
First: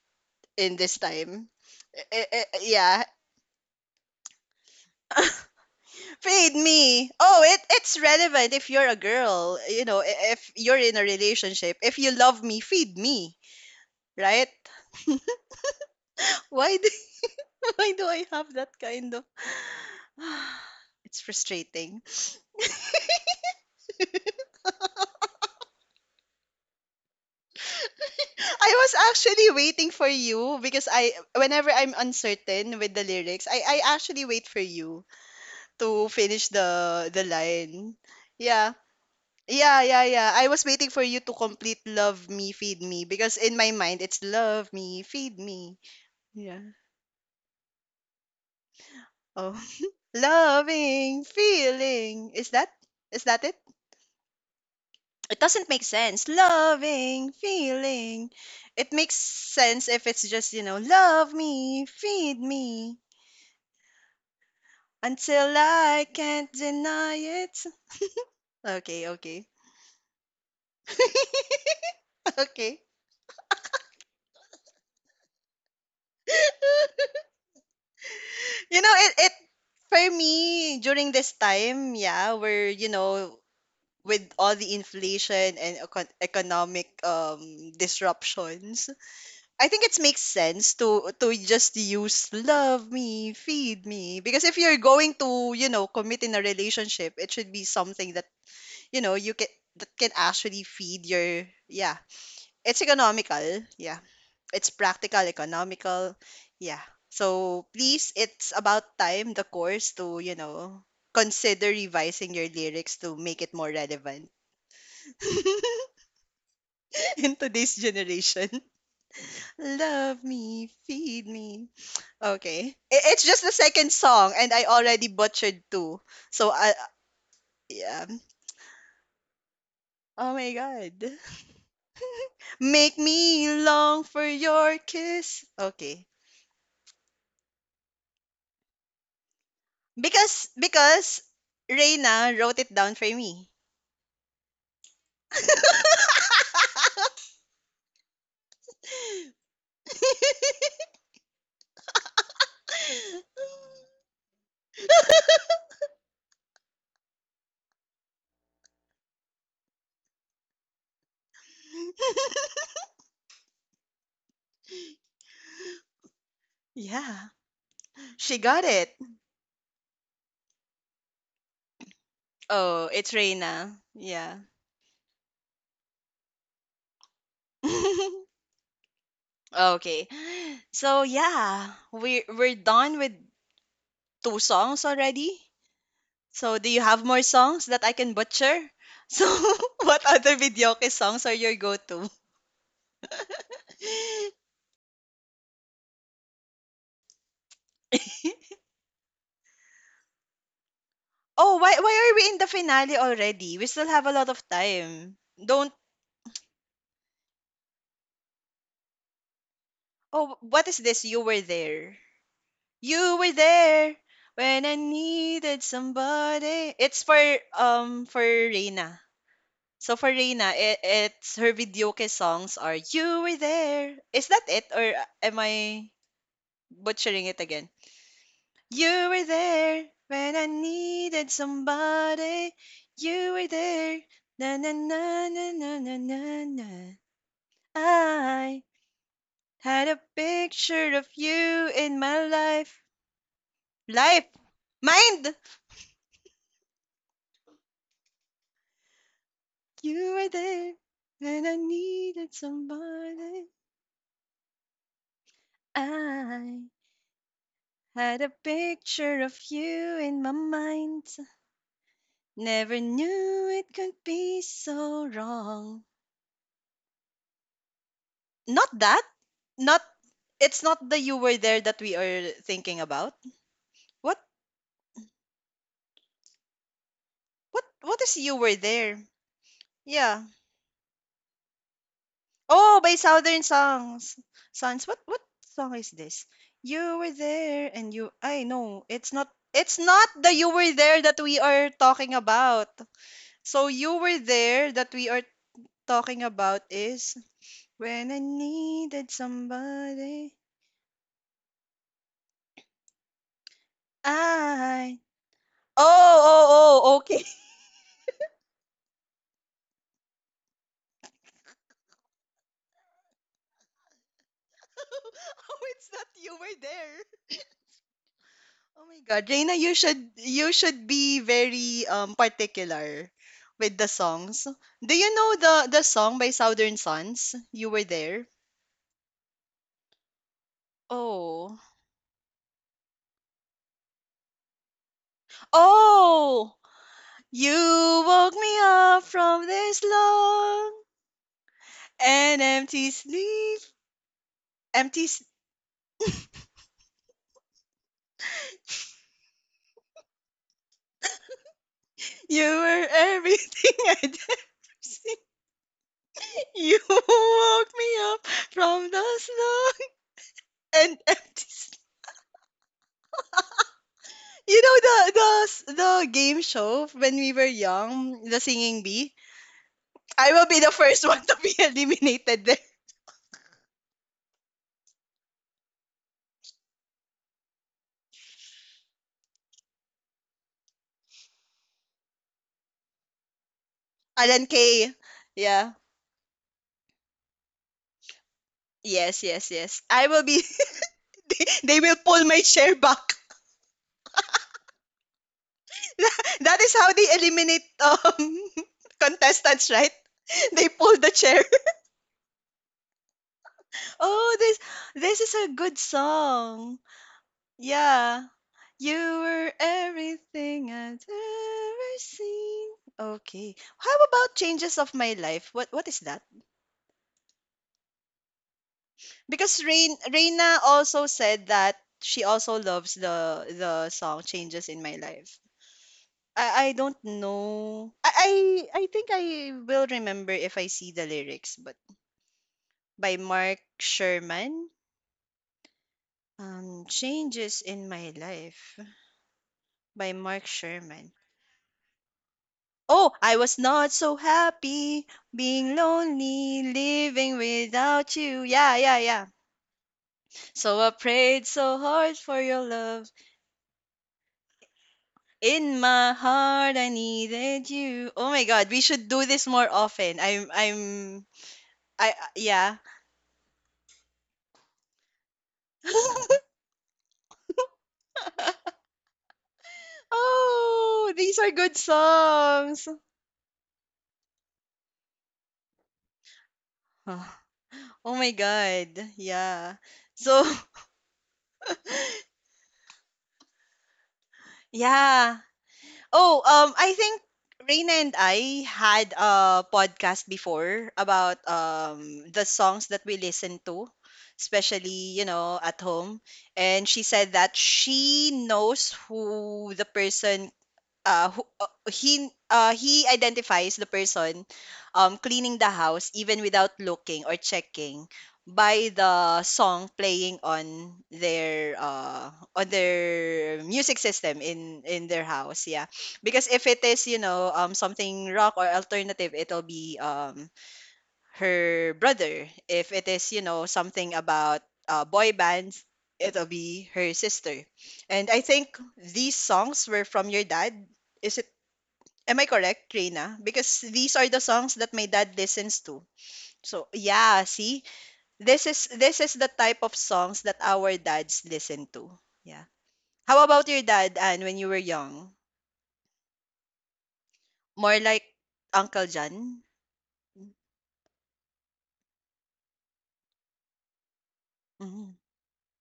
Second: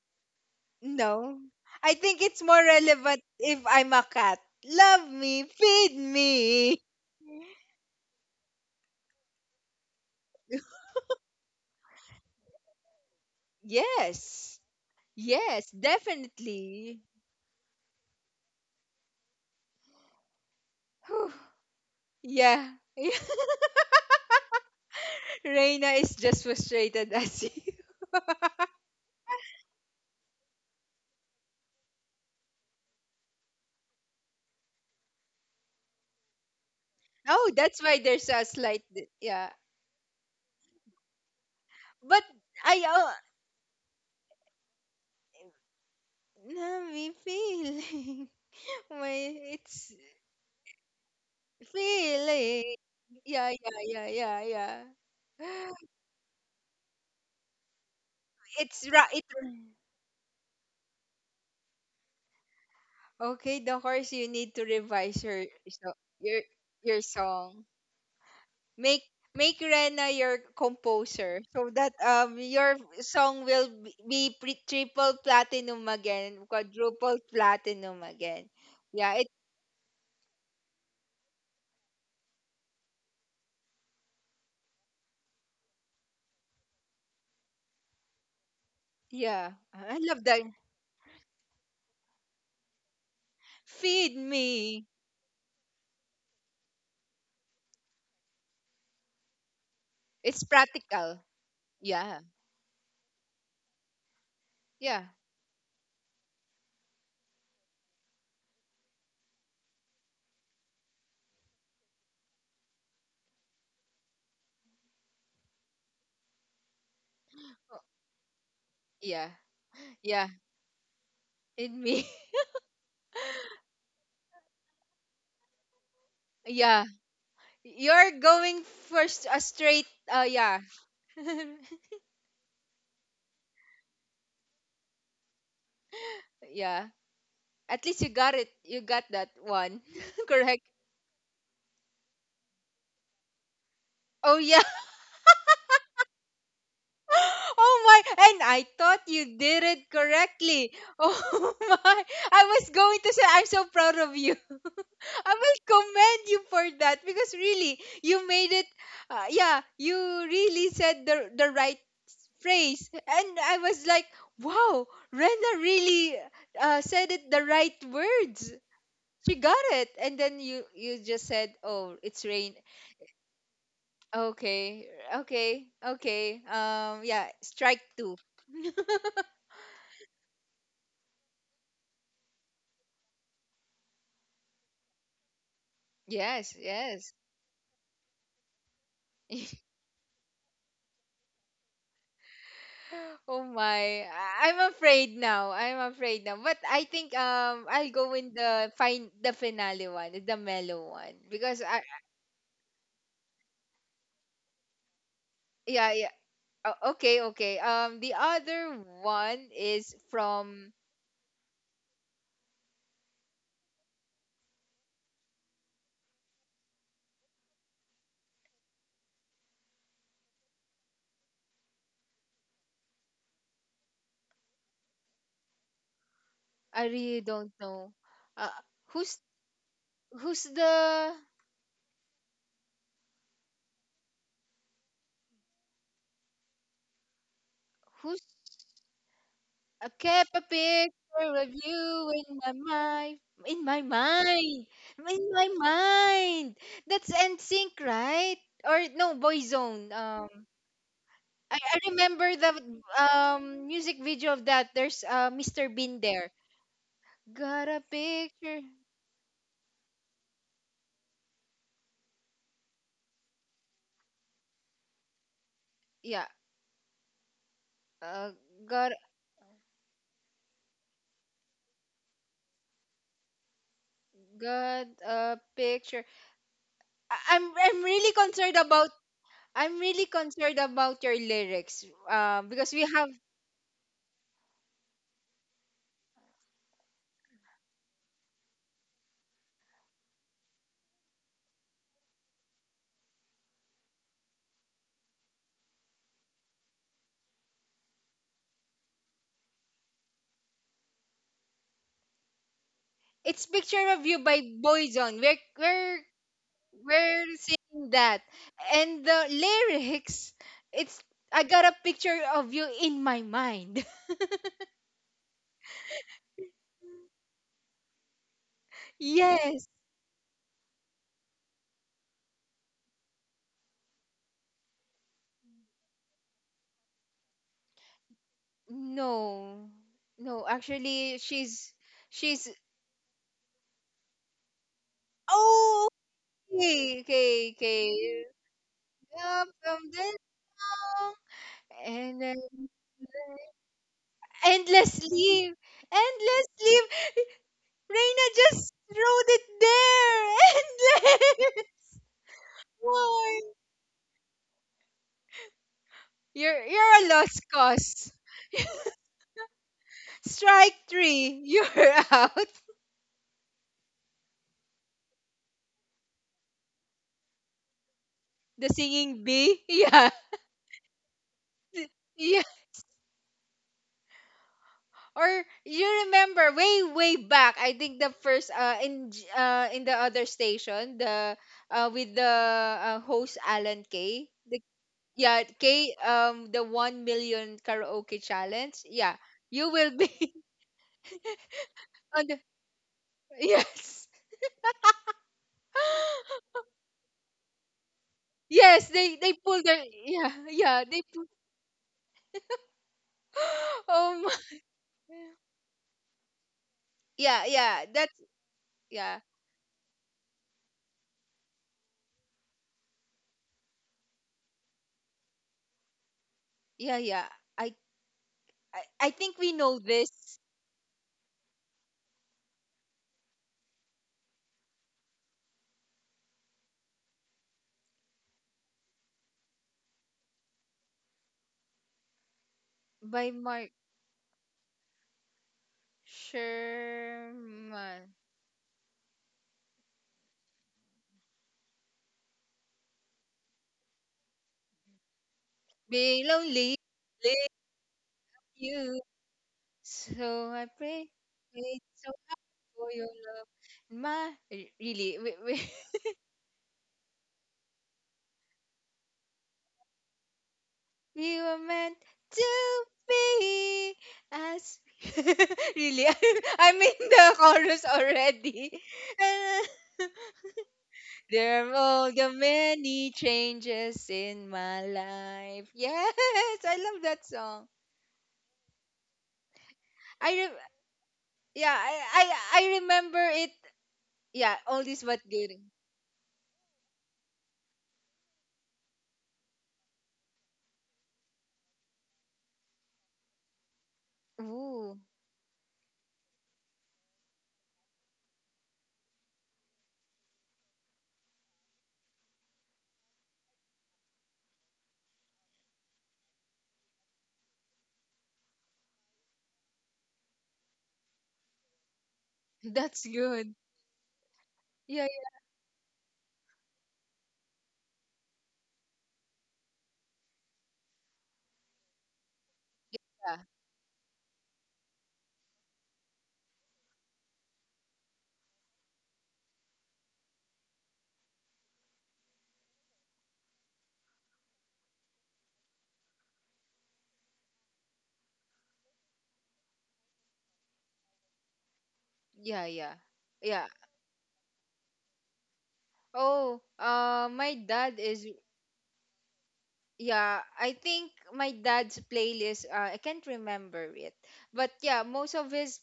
S1: in this
S2: No.
S1: time.
S2: I think
S1: Eh,
S2: it's
S1: eh, eh,
S2: more
S1: yeah.
S2: relevant if I'm a cat. Love me, feed
S1: Feed
S2: me.
S1: me. Oh, it's relevant if you're a girl, you know, if you're in a relationship. If you love me, feed me, right?
S2: Yes. Yes,
S1: Why do
S2: definitely.
S1: why do I have that kind of It's
S2: Whew.
S1: frustrating.
S2: Yeah. Reina is just frustrated as you.
S1: I was actually waiting for you because I whenever I'm uncertain with the lyrics, I actually wait for you to finish the
S2: Oh, that's
S1: line.
S2: why there's a
S1: Yeah.
S2: yeah.
S1: Yeah, yeah, yeah. I was waiting for you to complete
S2: But
S1: love me, feed
S2: I
S1: me because in my mind it's love me, feed me. Yeah.
S2: me feeling. Why
S1: Oh.
S2: it's
S1: Loving, feeling. Is
S2: feeling.
S1: that is that
S2: Yeah,
S1: it?
S2: yeah, yeah, yeah,
S1: It doesn't
S2: yeah.
S1: make sense. Loving, feeling.
S2: It's
S1: It
S2: right.
S1: makes sense if it's just, you know, love me, feed me
S2: Okay, the horse. You need to revise
S1: until I
S2: your
S1: can't
S2: your
S1: deny it.
S2: song. Make
S1: Okay, okay.
S2: Make Rena your composer so that your
S1: Okay.
S2: song will be triple platinum again, quadruple platinum again.
S1: you know,
S2: Yeah,
S1: it
S2: it.
S1: it for me during this time, yeah, we're with all the inflation and economic disruptions.
S2: Yeah,
S1: I think
S2: I
S1: it
S2: love
S1: makes
S2: that.
S1: sense to just use love me, feed
S2: Feed
S1: me. Because if you're
S2: me.
S1: going to, commit in a relationship, it should be something that, you can, that can
S2: It's
S1: actually feed
S2: practical.
S1: your, yeah.
S2: Yeah,
S1: It's economical. Yeah. It's
S2: yeah,
S1: practical, economical. Yeah. So please, it's about time the course to, consider revising your lyrics to make it more relevant in today's generation.
S2: yeah,
S1: Love
S2: yeah.
S1: me, feed me.
S2: Feed me.
S1: Okay. It's just the second song and I already butchered two. So I,
S2: Yeah.
S1: yeah.
S2: You're going for a straight
S1: Oh my
S2: yeah.
S1: god. Make me long for your kiss. Okay.
S2: Yeah. At least you got it. You got that one.
S1: Because
S2: Correct.
S1: because Reina wrote it down for me.
S2: Oh yeah. Oh my. And I thought you did it correctly. Oh my. I was going to say I'm so proud of you. I will commend you for that because really you made it yeah, you really said the right phrase. And I was like, "Wow, Rena really said it
S1: Yeah.
S2: the right
S1: She
S2: words."
S1: got it.
S2: She got it, and then you just said, "Oh, it's rain."
S1: Oh, it's Reina. Yeah.
S2: Okay, okay. Yeah, strike two.
S1: Okay. So yeah, we're done with two songs already.
S2: Yes,
S1: So do you have
S2: yes.
S1: more songs that I can butcher? So what other videoke songs are your go-to?
S2: Oh my, I'm afraid now. I'm afraid now. But I think I'll go in the finale one, the mellow one,
S1: Oh,
S2: because
S1: why
S2: I
S1: why are we in the finale already? We still have a lot of time. Don't.
S2: yeah yeah. Okay, okay. The other one is
S1: Oh, what
S2: from
S1: is this? You were there. You were there when I needed somebody. It's for Reina. So for Reina, it's her videoke songs are You Were There. Is that it, or am I
S2: I really
S1: butchering it
S2: don't
S1: again?
S2: know. Uh,
S1: You
S2: who's
S1: were there when
S2: who's
S1: I
S2: the
S1: needed somebody. You were there. Na na na na na na na na.
S2: who's
S1: I
S2: I
S1: had a
S2: kept a
S1: picture of
S2: picture of
S1: you in
S2: you
S1: my
S2: in my
S1: life.
S2: mind. In my
S1: Life!
S2: mind. In
S1: Mind!
S2: my mind. That's NSYNC, right? Or no, Boyzone.
S1: You were there when I
S2: I remember
S1: needed
S2: the
S1: somebody.
S2: music video of that. There's Mr. Bean there.
S1: I
S2: Got a
S1: had a
S2: picture.
S1: picture of you in my mind. Never knew it could be so wrong.
S2: Yeah. Uh,
S1: Not
S2: got
S1: that. Not It's not the you were there that we are thinking about. What
S2: got a picture.
S1: what
S2: I'm
S1: what
S2: really
S1: is you
S2: concerned
S1: were
S2: about.
S1: there?
S2: I'm really
S1: Yeah.
S2: concerned about your lyrics. Because
S1: Oh,
S2: we
S1: by
S2: have
S1: Southern Songs. Sons. What song is this? You were there and you I know it's not the you were there that we are talking about. So you were there that we are talking about is when I needed somebody.
S2: it's Picture of You by
S1: I
S2: Boyzone. We're
S1: Oh,
S2: we're
S1: oh, oh,
S2: we're
S1: okay.
S2: singing that. And the lyrics, it's I got a picture of you in my mind.
S1: Oh, it's not you. We're there. Oh my God, Reina,
S2: Yes.
S1: you should be very particular with the songs. Do you know the song by Southern Sons? You were there.
S2: No. No, actually
S1: Oh,
S2: she's oh
S1: oh,
S2: okay,
S1: you
S2: okay.
S1: woke me up
S2: Up
S1: from
S2: from
S1: this
S2: this
S1: long
S2: song. And
S1: and
S2: then
S1: empty sleep.
S2: endless
S1: Empty.
S2: leave. Endless leave. Reina just wrote it there. Endless.
S1: You were
S2: Why?
S1: everything I'd ever seen. You
S2: You're a lost
S1: woke me
S2: cause.
S1: up from the long
S2: Strike
S1: and
S2: three,
S1: empty.
S2: you're out.
S1: You know the game show when we were young, the
S2: The
S1: singing bee.
S2: singing bee, yeah,
S1: I will be the first one to be
S2: Th- yeah.
S1: eliminated there.
S2: Or you remember way back? I think the first in the other station, the with the host Alan Kay.
S1: Alan Kay.
S2: Yeah,
S1: Yeah.
S2: Kay. The 1 million karaoke challenge. Yeah,
S1: Yes, yes,
S2: you
S1: yes.
S2: will be
S1: I will be. They will
S2: on
S1: pull
S2: the
S1: my chair back.
S2: yes.
S1: That is how they eliminate
S2: Yes, they pulled
S1: contestants,
S2: their
S1: right?
S2: yeah
S1: They pull
S2: they
S1: the
S2: pull,
S1: chair.
S2: oh
S1: Oh,
S2: my
S1: this is a good song.
S2: yeah that
S1: Yeah. You
S2: yeah,
S1: were everything I'd ever seen. Okay. How about changes of my life? What is that?
S2: yeah. I, I think we
S1: Because
S2: know
S1: Rain
S2: this
S1: Reina also said that she also loves the song Changes in My Life. I don't know. I think I will remember if I see the lyrics, but by
S2: by
S1: Mark
S2: Mark
S1: Sherman. Changes in
S2: Sherman.
S1: My Life by Mark Sherman. Oh, I was not so happy being
S2: Being
S1: lonely,
S2: lonely,
S1: living without you. Yeah, yeah,
S2: you.
S1: yeah.
S2: So I
S1: So I
S2: pray,
S1: prayed so
S2: wait so
S1: hard for your
S2: for your
S1: love.
S2: love. My, re- really, we,
S1: In my heart, I needed you. Oh my God, we should do this more often.
S2: we were meant
S1: Yeah.
S2: to be as. Really, I'm in the chorus already.
S1: Oh, these are
S2: There
S1: good
S2: are the
S1: songs.
S2: many changes in my life. Yes, I love that song.
S1: Oh my God, yeah.
S2: I
S1: So,
S2: re- yeah, I I remember it. Yeah, all this but
S1: yeah.
S2: good.
S1: Oh, I think Reina and I had a podcast before about the songs that we listen to,
S2: Ooh,
S1: especially, at home. And she said that she knows who the person, who, he identifies the person, cleaning the house even without looking or checking by the song playing on
S2: that's good.
S1: their music system in
S2: Yeah,
S1: in their house, yeah, because if it is, something rock or alternative, it'll be, her brother, if it is,
S2: yeah,
S1: something about boy bands, it'll be her sister, and I think these songs were from your dad, is it? Am I correct, Reina? Because these are the songs that my dad listens to. So yeah, see, this is the type of songs that our dads listen to.
S2: yeah,
S1: Yeah.
S2: yeah,
S1: How
S2: yeah. Yeah.
S1: about your dad, Anne, when you were young?
S2: Oh, my dad
S1: More
S2: is
S1: like Uncle John.
S2: yeah. I think my dad's playlist. I can't remember it, but yeah,
S1: Mhm.
S2: most of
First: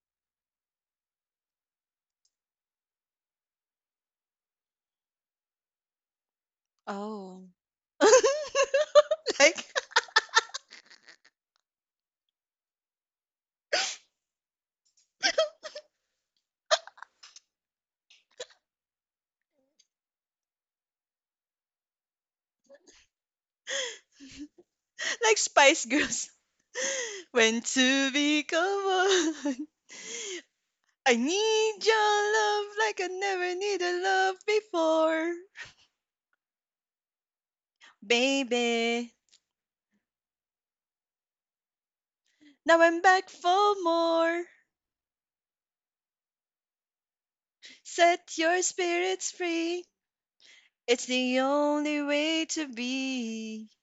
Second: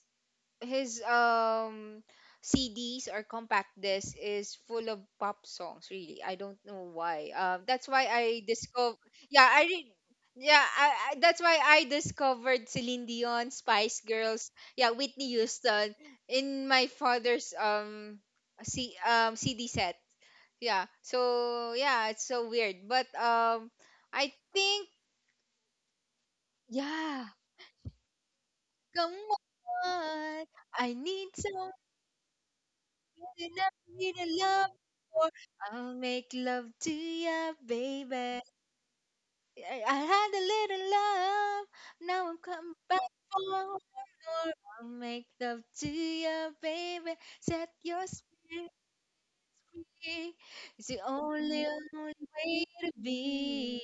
S2: his CDs or compact disc is full of pop songs really I don't know why
S1: Oh,
S2: that's why I discover yeah I
S1: like
S2: re- yeah that's why I discovered Celine Dion Spice Girls yeah Whitney Houston in my father's CD set yeah so yeah it's so weird but I think
S1: like Spice Girls.
S2: yeah
S1: When to become
S2: come
S1: one,
S2: on I
S1: I
S2: need some
S1: need your love like I never
S2: and I
S1: needed
S2: need a
S1: love
S2: love for
S1: before,
S2: I'll make love to ya, baby.
S1: baby.
S2: I had a little love, now I'm coming
S1: Now
S2: back
S1: I'm back
S2: for
S1: for
S2: more.
S1: more.
S2: I'll make love to ya, baby. Set your
S1: Set your
S2: spirit
S1: spirits free.
S2: free. It's the
S1: It's the only
S2: only
S1: way
S2: way
S1: to
S2: to
S1: be.
S2: be.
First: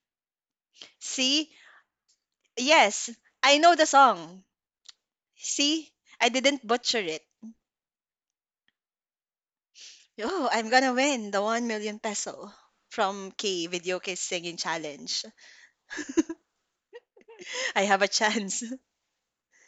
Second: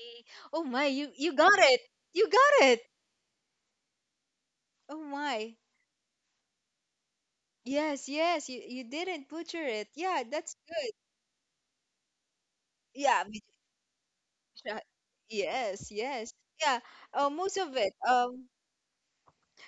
S2: Oh my, you
S1: See?
S2: got it. You got it.
S1: Yes, I know the song.
S2: Oh my.
S1: See? I didn't butcher it.
S2: Yes, yes, you didn't butcher it. Yeah,
S1: Oh,
S2: that's
S1: I'm
S2: good.
S1: gonna win the 1 million peso
S2: Yeah,
S1: from K Video K Singing
S2: Uh,
S1: Challenge.
S2: yes, yes. Yeah, most of
S1: I
S2: it.
S1: have a chance.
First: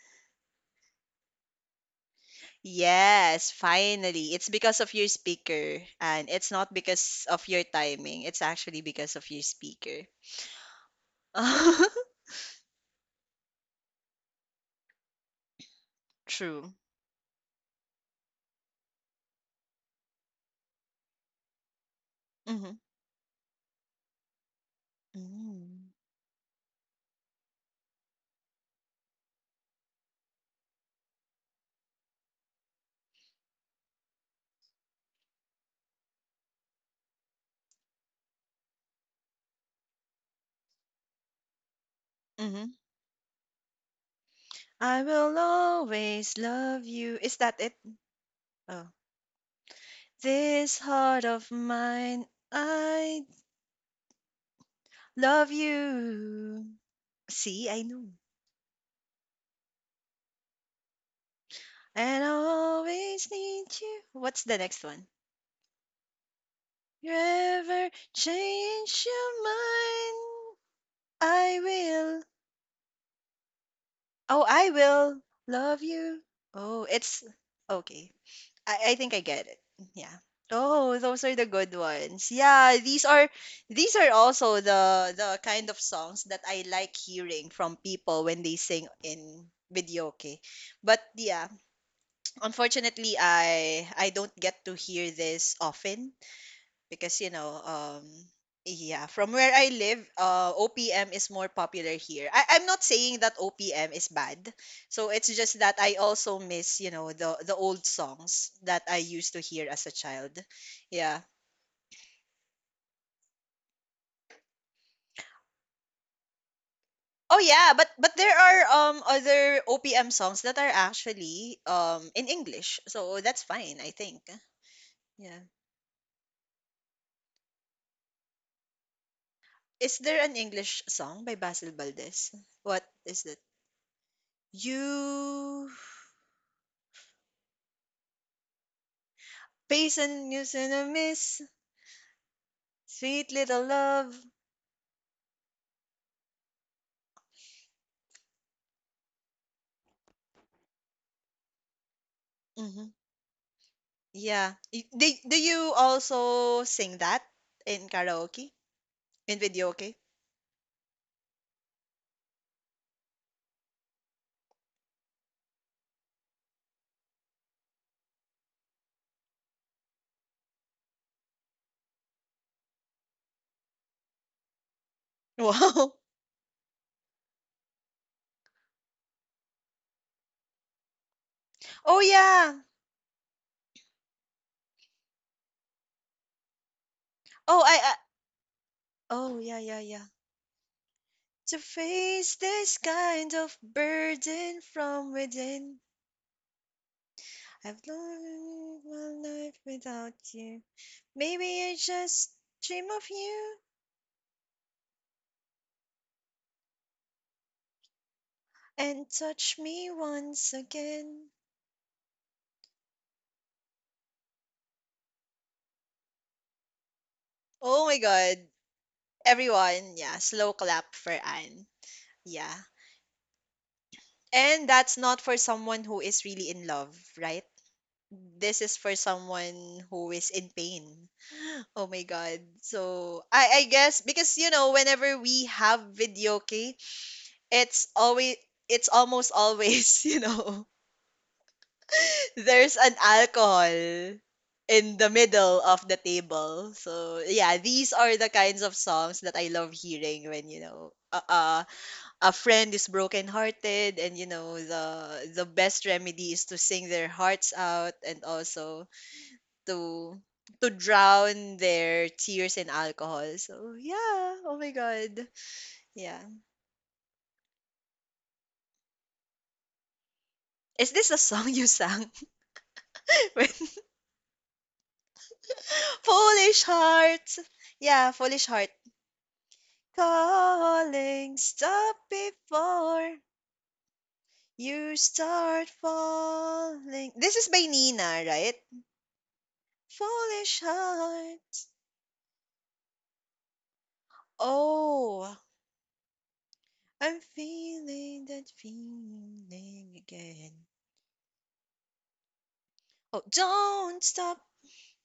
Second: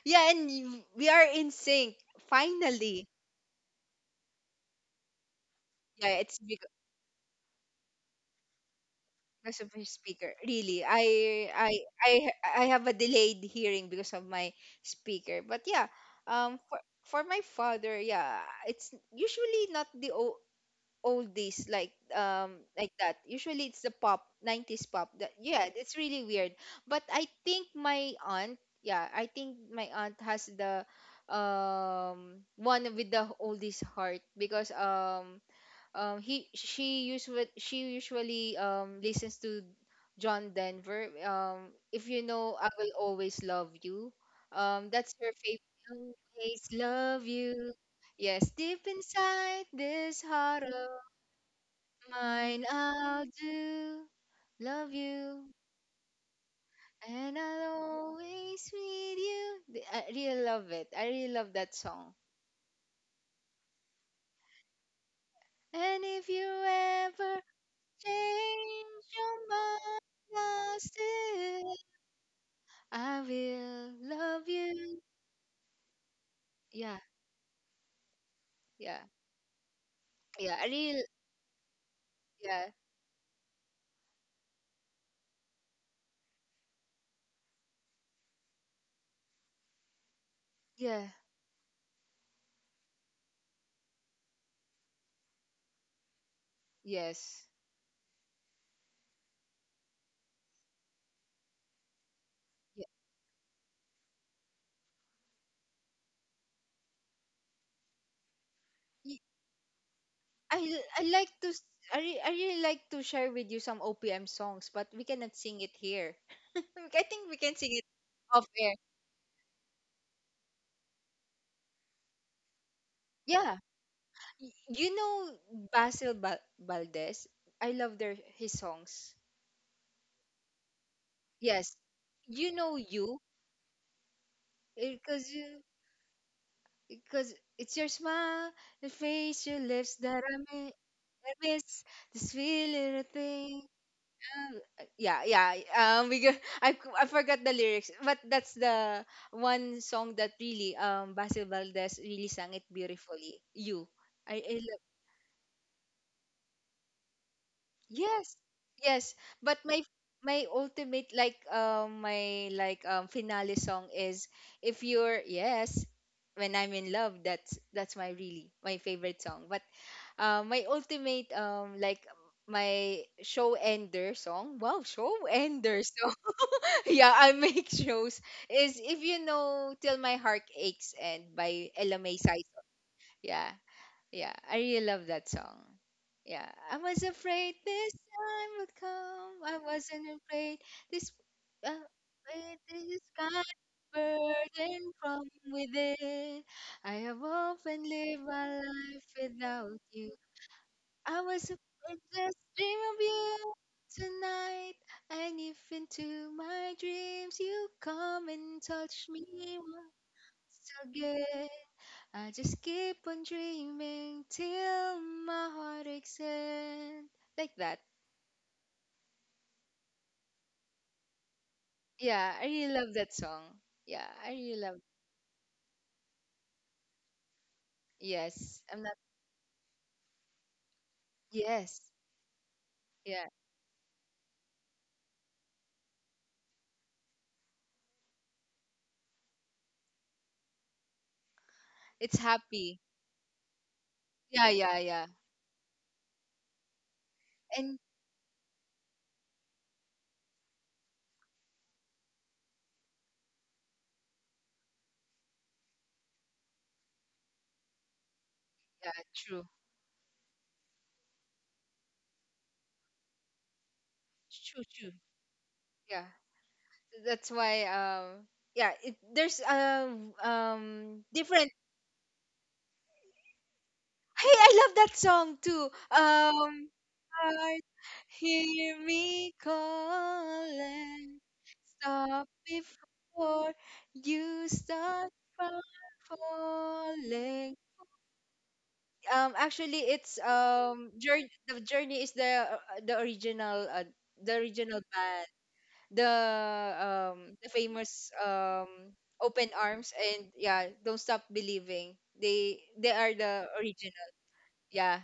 S2: Yeah, and we are in sync finally.
S1: Yes, finally. It's because of your speaker.
S2: Yeah,
S1: And it's not because of your timing. It's actually because of your
S2: because of my
S1: speaker.
S2: speaker. Really, I I have a delayed hearing because of my speaker. But yeah, um,
S1: True.
S2: for for my father, yeah, it's usually not the o oldies
S1: Mm-hmm.
S2: like that. Usually it's the pop, 90s pop. That yeah,
S1: Mm.
S2: it's really weird. But I think my aunt, yeah, I think my aunt has the one with the oldies heart because he she usually listens to John Denver. If you know I
S1: Mhm.
S2: Will Always Love You.
S1: I
S2: That's her
S1: will
S2: favorite
S1: always
S2: always
S1: love you.
S2: love
S1: Is that
S2: you.
S1: it?
S2: Yes, deep
S1: Oh.
S2: inside this heart
S1: This
S2: of
S1: heart of mine,
S2: mine I'll
S1: I
S2: do. Love you.
S1: love you.
S2: And
S1: See,
S2: I'll
S1: I know.
S2: always with you. I really love it. I really love that song.
S1: And I always need you. What's the next one?
S2: And if you
S1: You
S2: ever
S1: ever
S2: change
S1: change your
S2: your mind,
S1: mind?
S2: I'll
S1: I
S2: still
S1: will.
S2: I will
S1: Oh,
S2: love
S1: I
S2: you.
S1: will love you. Oh,
S2: Yeah,
S1: it's okay. I
S2: yeah,
S1: think I get it. Yeah.
S2: yeah.
S1: Oh, those are the good ones.
S2: Yeah,
S1: Yeah, these are also the kind of songs that I like hearing from people when they sing in videoke. But
S2: yeah,
S1: yeah, unfortunately I don't get to hear this often because
S2: yes.
S1: yeah, from where I live, OPM is more popular here. I'm not
S2: Yeah.
S1: saying that OPM is bad, so it's just that I also miss the old songs that I
S2: Y-
S1: used to hear as a child.
S2: I
S1: Yeah.
S2: like to, I really like to share with you some OPM songs, but we cannot sing it here. Look, I think we
S1: Oh
S2: can sing
S1: yeah,
S2: it
S1: but there
S2: off
S1: are
S2: air.
S1: other OPM songs that are actually in English, so that's
S2: Yeah.
S1: fine, I think.
S2: You know
S1: Yeah,
S2: Basil Valdez? I love their his songs.
S1: is there an English song by Basil
S2: Yes.
S1: Valdez?
S2: You know
S1: What
S2: you
S1: is it?
S2: because you
S1: You
S2: Because it's your smile, your face, your lips that
S1: Basin using a
S2: I
S1: miss.
S2: miss this wee little
S1: Sweet
S2: thing.
S1: Little Love.
S2: Yeah, yeah. I forgot the lyrics, but that's the one song that really Basil Valdez really sang it
S1: Hmm.
S2: beautifully. You,
S1: Yeah.
S2: I
S1: Y- Do, do you also sing that in
S2: Yes,
S1: karaoke?
S2: yes.
S1: In
S2: But
S1: video, okay?
S2: my ultimate like my like finale song is if you're yes when I'm in love, that's my really my favorite song. But my ultimate like my show ender song. Wow, show ender
S1: Wow.
S2: song. Yeah, I make shows is if you know Till My Heart Aches and by Ella
S1: Oh,
S2: May
S1: yeah.
S2: Saison. Yeah, yeah, I really love that song. Yeah, I was afraid
S1: Oh,
S2: this
S1: I
S2: time would come.
S1: Oh,
S2: I
S1: yeah, yeah, yeah.
S2: wasn't afraid this
S1: To face this
S2: this
S1: kind
S2: kind of
S1: of burden
S2: burden
S1: from
S2: from
S1: within,
S2: within. I have
S1: I've
S2: often lived my
S1: lived my
S2: life
S1: life
S2: without you.
S1: without you.
S2: I was
S1: Maybe I
S2: afraid
S1: just
S2: just dream
S1: dream
S2: of
S1: of
S2: you
S1: you
S2: tonight. And if into my dreams you come and touch
S1: and
S2: me
S1: touch me once
S2: once
S1: again.
S2: again. I just keep on dreaming till my heart aches and like that.
S1: Oh my God. Everyone, yeah, slow clap for Anne.
S2: Yeah, I
S1: Yeah.
S2: really love that song. Yeah, I really
S1: And
S2: love.
S1: that's not for someone who is really in love, right? This
S2: Yes,
S1: is
S2: I'm
S1: for
S2: not.
S1: someone who is in pain.
S2: Yes,
S1: Oh my god. So
S2: yeah,
S1: I guess because you know whenever we have video okay, it's always it's almost always, you know,
S2: it's
S1: there's
S2: happy.
S1: an alcohol
S2: Yeah, yeah,
S1: in
S2: yeah.
S1: the middle of the table. So yeah,
S2: And
S1: these are the kinds of songs that I love hearing when you know uh, uh a friend is brokenhearted, and you know the best remedy is to sing their hearts out, and also
S2: yeah, true,
S1: to to drown their tears in alcohol. So yeah, oh my
S2: true.
S1: god,
S2: Yeah,
S1: yeah.
S2: that's why. Yeah, it, there's
S1: Is this a song
S2: different.
S1: you sang when
S2: Hey, I love that song too.
S1: foolish Heart."
S2: Heart,
S1: Yeah, foolish heart
S2: hear me calling.
S1: calling, stop
S2: Stop
S1: before
S2: before you
S1: you
S2: start from
S1: start falling. This is
S2: falling.
S1: by Nina, right?
S2: Actually, it's
S1: Foolish
S2: journey.
S1: heart.
S2: The journey is the original uh, the original band,
S1: Oh,
S2: the
S1: I'm
S2: the famous
S1: feeling that
S2: Open
S1: feeling
S2: Arms and
S1: again.
S2: yeah, Don't Stop Believing. They are
S1: Oh,
S2: the
S1: don't
S2: original.
S1: stop
S2: Yeah,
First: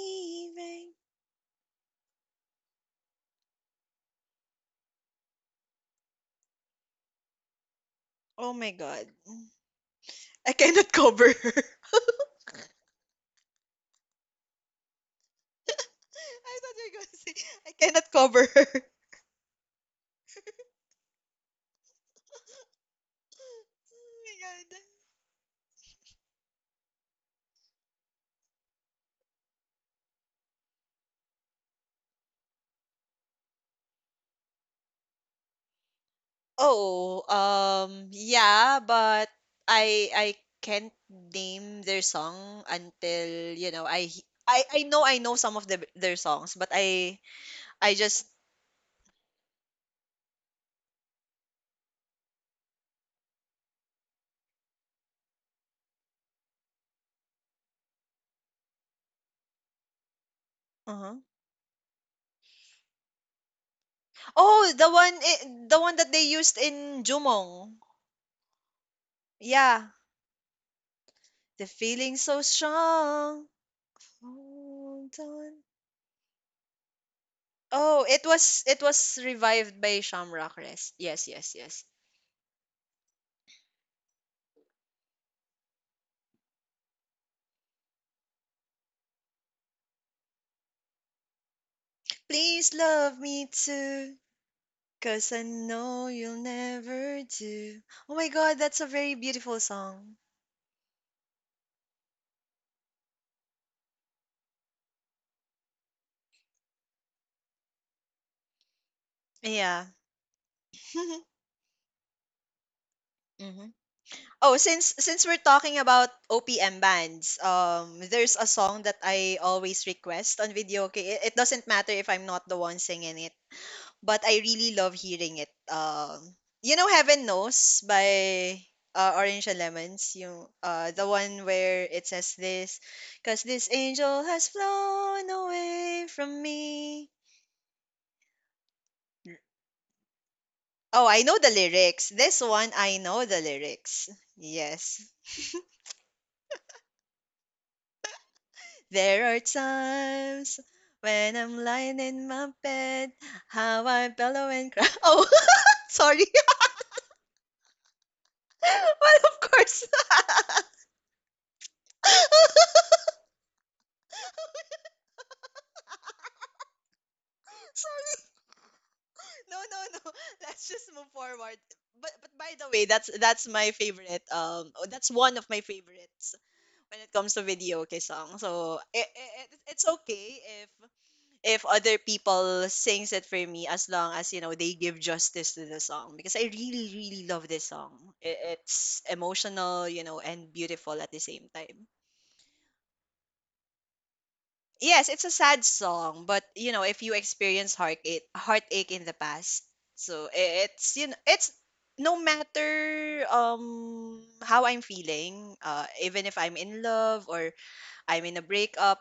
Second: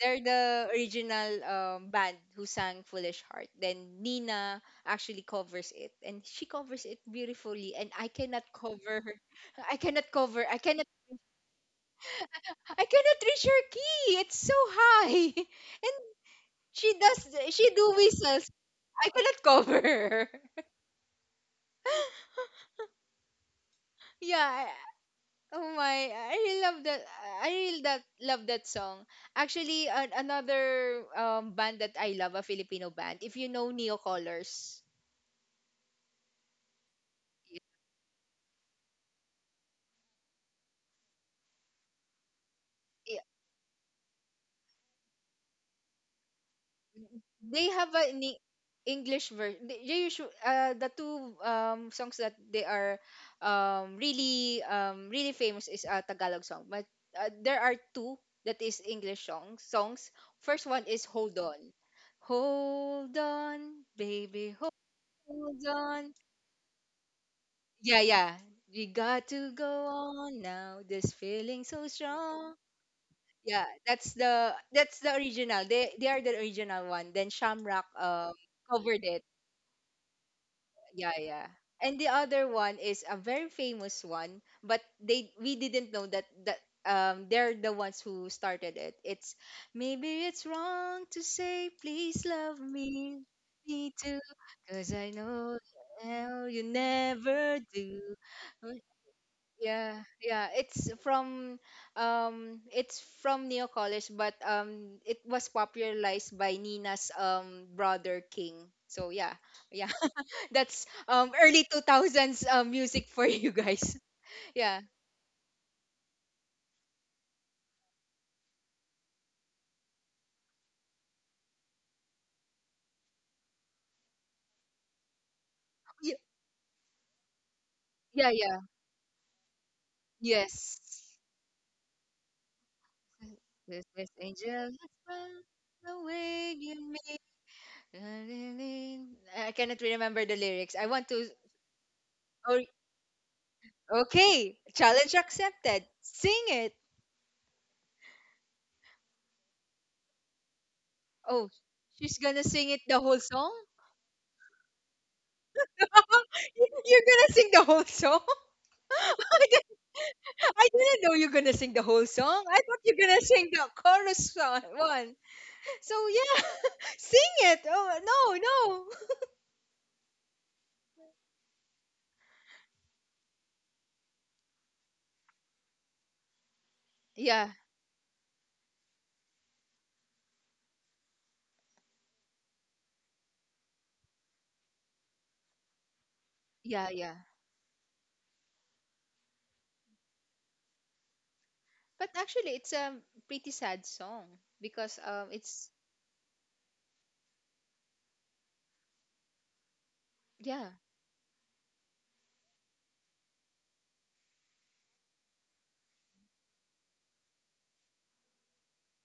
S2: they're the original band who sang Foolish Heart. Then Nina actually covers it, and she covers it beautifully. And I cannot
S1: Oh my
S2: cover
S1: god.
S2: her. I cannot cover.
S1: I
S2: I cannot.
S1: cannot cover her. I
S2: I cannot reach her key. It's so high, and
S1: thought you
S2: she
S1: were going to say,
S2: does. She
S1: I
S2: do
S1: cannot cover
S2: whistles.
S1: her.
S2: I cannot cover her.
S1: Oh
S2: Yeah.
S1: my god.
S2: Oh my! I really love that. I really that love that song. Actually, another band that I love, a Filipino band. If you know Neo Colors,
S1: Oh, yeah, but I can't name their song
S2: yeah,
S1: until, you know, I know I know some of the, their songs, but I
S2: they have
S1: I just
S2: an English version. They usually the two songs that they are really famous is a Tagalog song, but there are two that is English songs. First one is
S1: uh
S2: Hold On. Hold on, baby,
S1: Oh, the one
S2: hold
S1: I- the one
S2: on.
S1: that they used in Jumong.
S2: Yeah, yeah. We got to go
S1: Yeah.
S2: on now. This feeling
S1: The
S2: so
S1: feeling so
S2: strong.
S1: strong.
S2: Yeah, that's the
S1: Hold
S2: original.
S1: on.
S2: They are the original one. Then Shamrock
S1: Oh, it
S2: covered
S1: was
S2: it.
S1: revived by Shamrock Rest.
S2: Yeah,
S1: Yes,
S2: yeah.
S1: yes, yes.
S2: And the other one is a very famous one, but they we didn't know that they're the ones who started it. It's maybe it's wrong to say please love
S1: Please love
S2: me,
S1: me
S2: me
S1: too,
S2: too, 'cause I
S1: 'cause I
S2: know
S1: know you'll
S2: now you
S1: never
S2: never
S1: do.
S2: do.
S1: Oh my god,
S2: Uh,
S1: that's a very beautiful
S2: Yeah,
S1: song.
S2: yeah. It's from Neo College, but it was popularized by Nina's brother King. So yeah, yeah.
S1: Yeah.
S2: That's early 2000s music for you
S1: Mhm.
S2: guys.
S1: Oh,
S2: Yeah.
S1: since we're talking about OPM bands, there's a song that I always request on video. Okay, it doesn't matter if I'm not the one singing it, but I really love hearing it.
S2: Y-
S1: You know, Heaven Knows
S2: Yeah, yeah.
S1: by Orange and Lemons. You,
S2: Yes.
S1: the one where it says this, 'cause this
S2: This is
S1: angel has
S2: angel.
S1: flown
S2: The
S1: away from
S2: way you
S1: me.
S2: make I cannot remember the lyrics. I
S1: Oh,
S2: want
S1: I
S2: to
S1: know the lyrics. This
S2: Oh,
S1: one, I know the lyrics.
S2: okay.
S1: Yes.
S2: Challenge accepted. Sing it.
S1: There are times when
S2: Oh,
S1: I'm lying
S2: she's
S1: in
S2: gonna
S1: my
S2: sing it the
S1: bed,
S2: whole song?
S1: how I bellow and cry. Oh, sorry.
S2: You're gonna sing the whole song?
S1: Well, of course.
S2: I didn't know you're gonna sing the whole song. I thought you're gonna sing the chorus one. So yeah, sing it. Oh
S1: Sorry.
S2: no, no.
S1: No, no, no. Let's just move forward. But by the way, that's my favorite. Oh, that's one of my favorites when it comes to
S2: Yeah,
S1: video okay song. So it, it's okay if other people sings it for me, as long as you know they give justice to the song, because I
S2: yeah,
S1: really
S2: yeah.
S1: really love this song. I- It's emotional, you know, and beautiful at the same time.
S2: But actually, it's a pretty sad song because
S1: Yes, it's a
S2: it's
S1: sad song, but you know, if you experience heartache in the past, so
S2: yeah,
S1: I- it's you know, it's no matter how I'm feeling, even if I'm in love or I'm in a breakup.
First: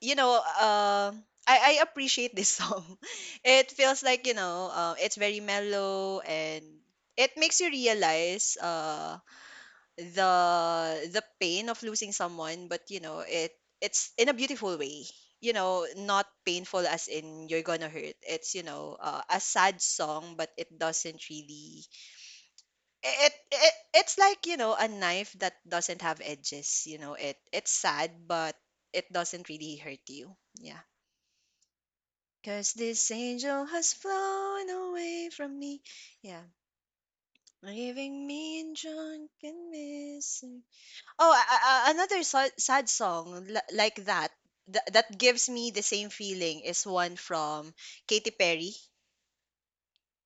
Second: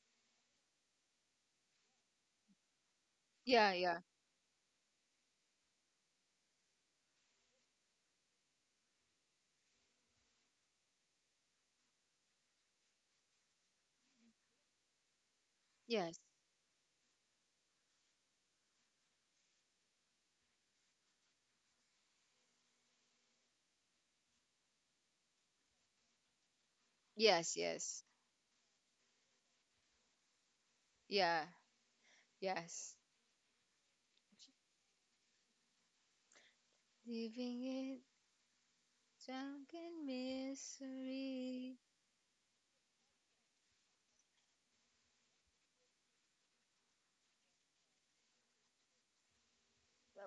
S1: You know, I appreciate this song. It
S2: yeah, yeah,
S1: feels like, you know, it's very mellow, and it makes you realize the pain of losing someone, but you know, it it's in a beautiful way. You know,
S2: yes,
S1: not painful as in you're gonna hurt. It's, you know, a sad song, but it doesn't really it, it it's like you know a knife that doesn't have edges. You know, it
S2: yes,
S1: it's
S2: yes,
S1: sad, but it doesn't really hurt you. Yeah.
S2: yeah,
S1: Because
S2: yes.
S1: this angel has flown away from me, yeah,
S2: Leaving it
S1: leaving me in drunk and
S2: drunk in
S1: missing. Oh,
S2: misery.
S1: a- another so- sad song li- like that th- that gives me the same feeling is one from Katy Perry.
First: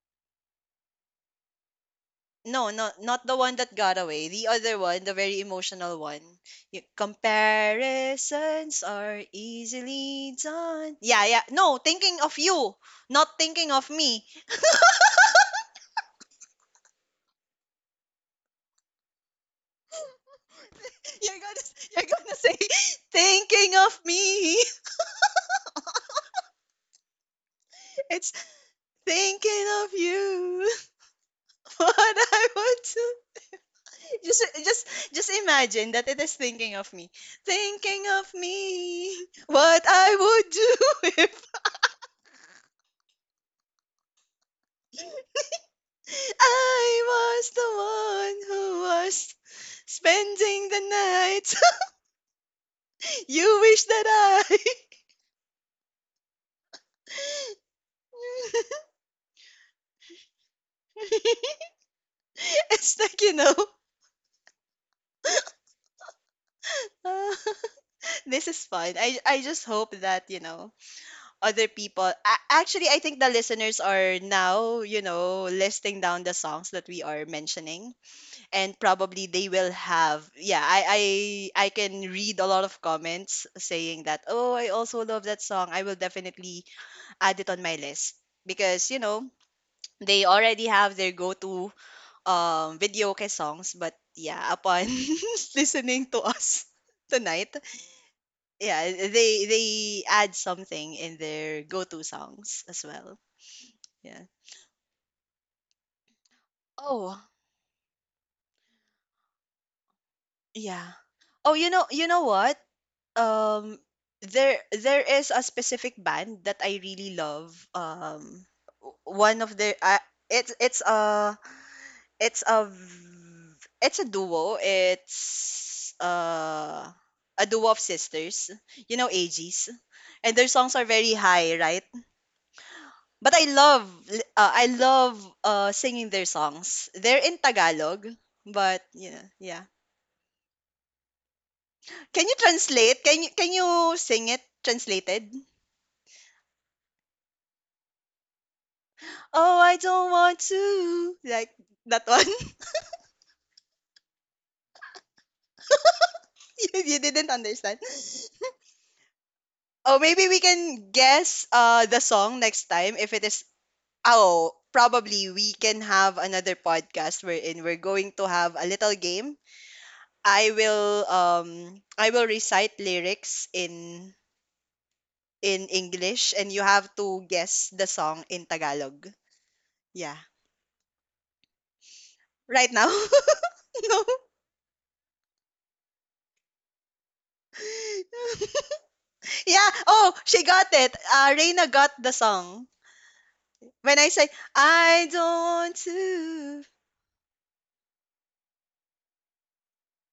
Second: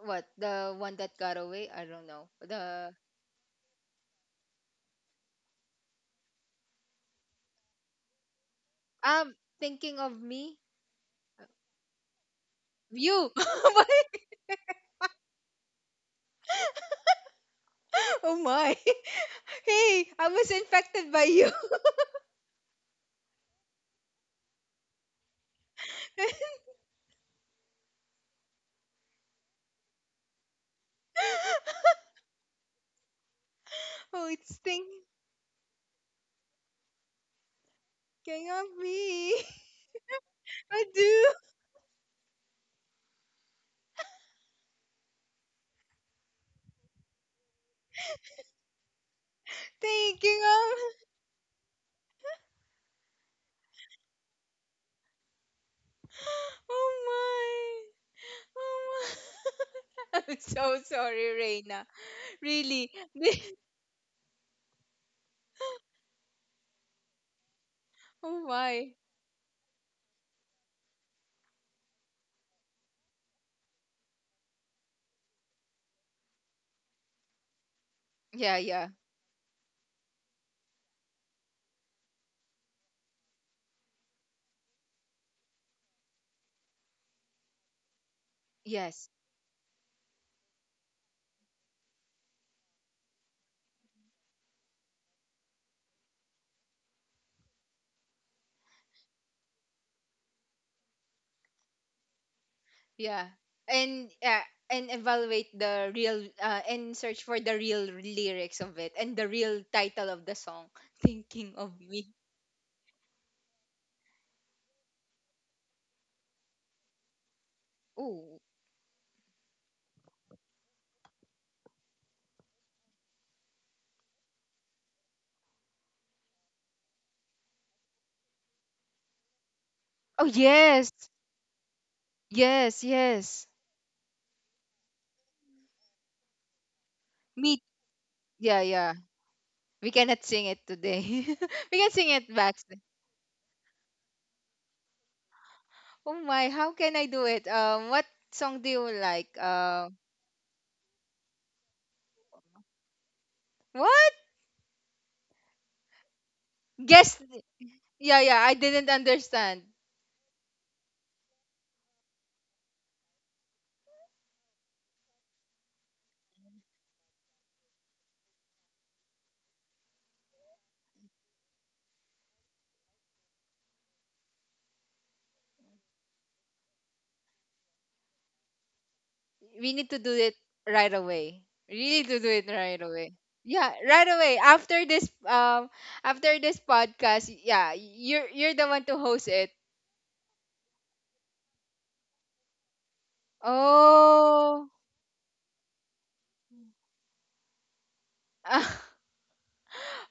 S2: What, the one that got away? I don't know.
S1: No,
S2: The
S1: not the one that got away. The other one, the very emotional one. You, comparisons are
S2: um, thinking of
S1: easily
S2: me,
S1: done. Yeah, yeah. No, thinking of you,
S2: you.
S1: not thinking of me.
S2: Oh my! Hey, I was infected by
S1: You're
S2: you.
S1: gonna you're gonna say, thinking of me. It's thinking of you. What I want to
S2: Oh,
S1: just
S2: it's thinking
S1: just just imagine that it is thinking of me. Thinking of
S2: of
S1: me.
S2: me.
S1: What I would
S2: I
S1: do
S2: do.
S1: if I was the one who was
S2: Thinking
S1: spending the
S2: of.
S1: night. You wish that I.
S2: Oh my. Oh my. I'm so sorry, Reina. Really.
S1: It's like, you know, uh,
S2: Oh
S1: this is fun.
S2: my.
S1: I just hope that, you know, other people. A- Actually, I think the listeners are now, you know, listing down the songs that we are mentioning.
S2: Yeah,
S1: And
S2: yeah.
S1: probably they will have. Yeah, I can read a lot of comments saying that, oh, I also love that song. I will definitely add it on my list because you
S2: Yes.
S1: know they already have their go-to video songs. But yeah, upon listening to us tonight, yeah, they add something in their go-to songs as well.
S2: Yeah. And
S1: Yeah,
S2: yeah. And evaluate the real and
S1: oh
S2: search for the real lyrics of it and the real title of the song.
S1: yeah. Oh,
S2: Thinking
S1: you
S2: of
S1: know,
S2: me.
S1: what, um, there is a specific band that I really love,
S2: Oh.
S1: um, w- one of their it's it's a It's a v it's a duo. It's, a duo of sisters, you know, AGs,
S2: Oh
S1: and their songs are
S2: yes.
S1: very high, right?
S2: Yes.
S1: But I
S2: Yes.
S1: love li I love, singing their songs. They're in
S2: Me.
S1: Tagalog,
S2: Yeah.
S1: but
S2: Yeah.
S1: yeah, yeah.
S2: We cannot sing it today. We can sing
S1: Can you
S2: it back.
S1: translate? Can you sing it translated?
S2: Oh my, how can I do it? What song do you like?
S1: Oh, I don't want to, like that one.
S2: What?
S1: You
S2: Guess.
S1: didn't understand.
S2: Yeah, I didn't understand.
S1: Oh, maybe we can guess, the song next time if it is Oh, probably we can have another podcast wherein we're going to have a little game. I will recite lyrics in English, and you have to guess the song in Tagalog.
S2: We need to do
S1: Yeah.
S2: it right away. Really to do it
S1: Right
S2: right
S1: now?
S2: away. Yeah,
S1: No.
S2: right away. After this podcast, yeah, you're the one to host it.
S1: Yeah. Oh, she got it. Reina got the song. When I say
S2: Oh.
S1: I don't want to.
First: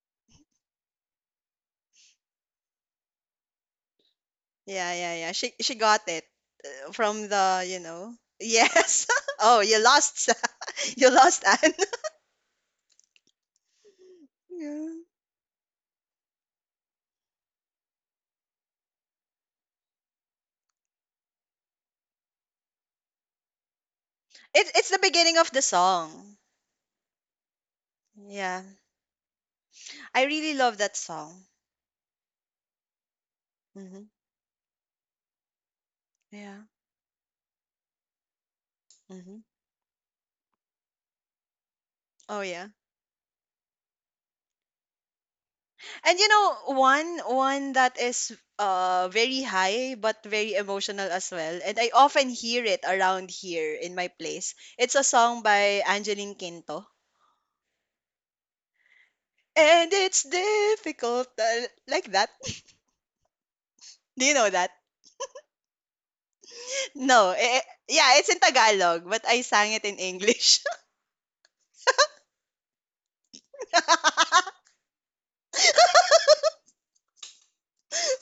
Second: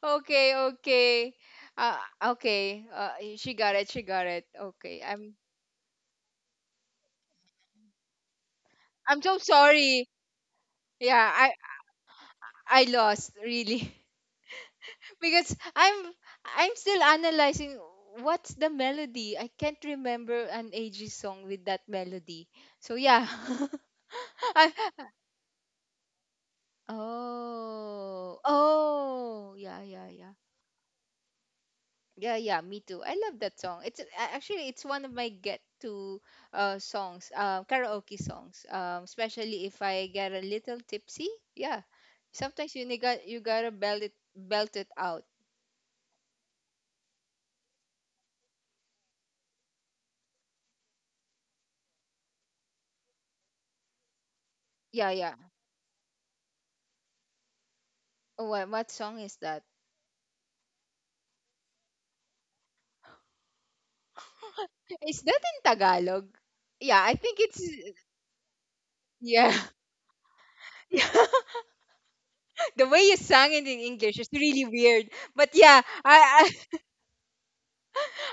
S2: Okay, okay. Uh, okay. She got it. She got it.
S1: Yeah,
S2: Okay.
S1: yeah, yeah. She got it from the, you know. Yes.
S2: I'm so
S1: Oh, you
S2: sorry.
S1: lost. You
S2: Yeah,
S1: lost, Anne.
S2: I lost really.
S1: Yeah.
S2: Because I'm still analyzing what's the melody. I can't remember an AG song with that melody. So yeah. I,
S1: It, it's the beginning of the song.
S2: oh.
S1: Yeah.
S2: Oh. Yeah, yeah,
S1: I
S2: yeah.
S1: really love that song.
S2: Yeah, yeah, me too. I love that song.
S1: Hmm.
S2: Actually it's one of my get to
S1: Yeah.
S2: songs, karaoke songs.
S1: Hmm.
S2: Especially if I get a little tipsy. Yeah.
S1: Oh yeah.
S2: Sometimes you nigga you gotta belt it out.
S1: And you know one that is very high but very emotional as well. And I often hear it around here in my place. It's a
S2: Yeah, yeah.
S1: song by Angeline Quinto.
S2: Oh, what song is that?
S1: And it's difficult like that. Do you know that?
S2: Is that in Tagalog? Yeah, I
S1: No.
S2: think
S1: Eh,
S2: it's
S1: eh, yeah, it's in Tagalog, but I
S2: yeah.
S1: sang it in English.
S2: Yeah, the way you sang it in English is really weird. But yeah,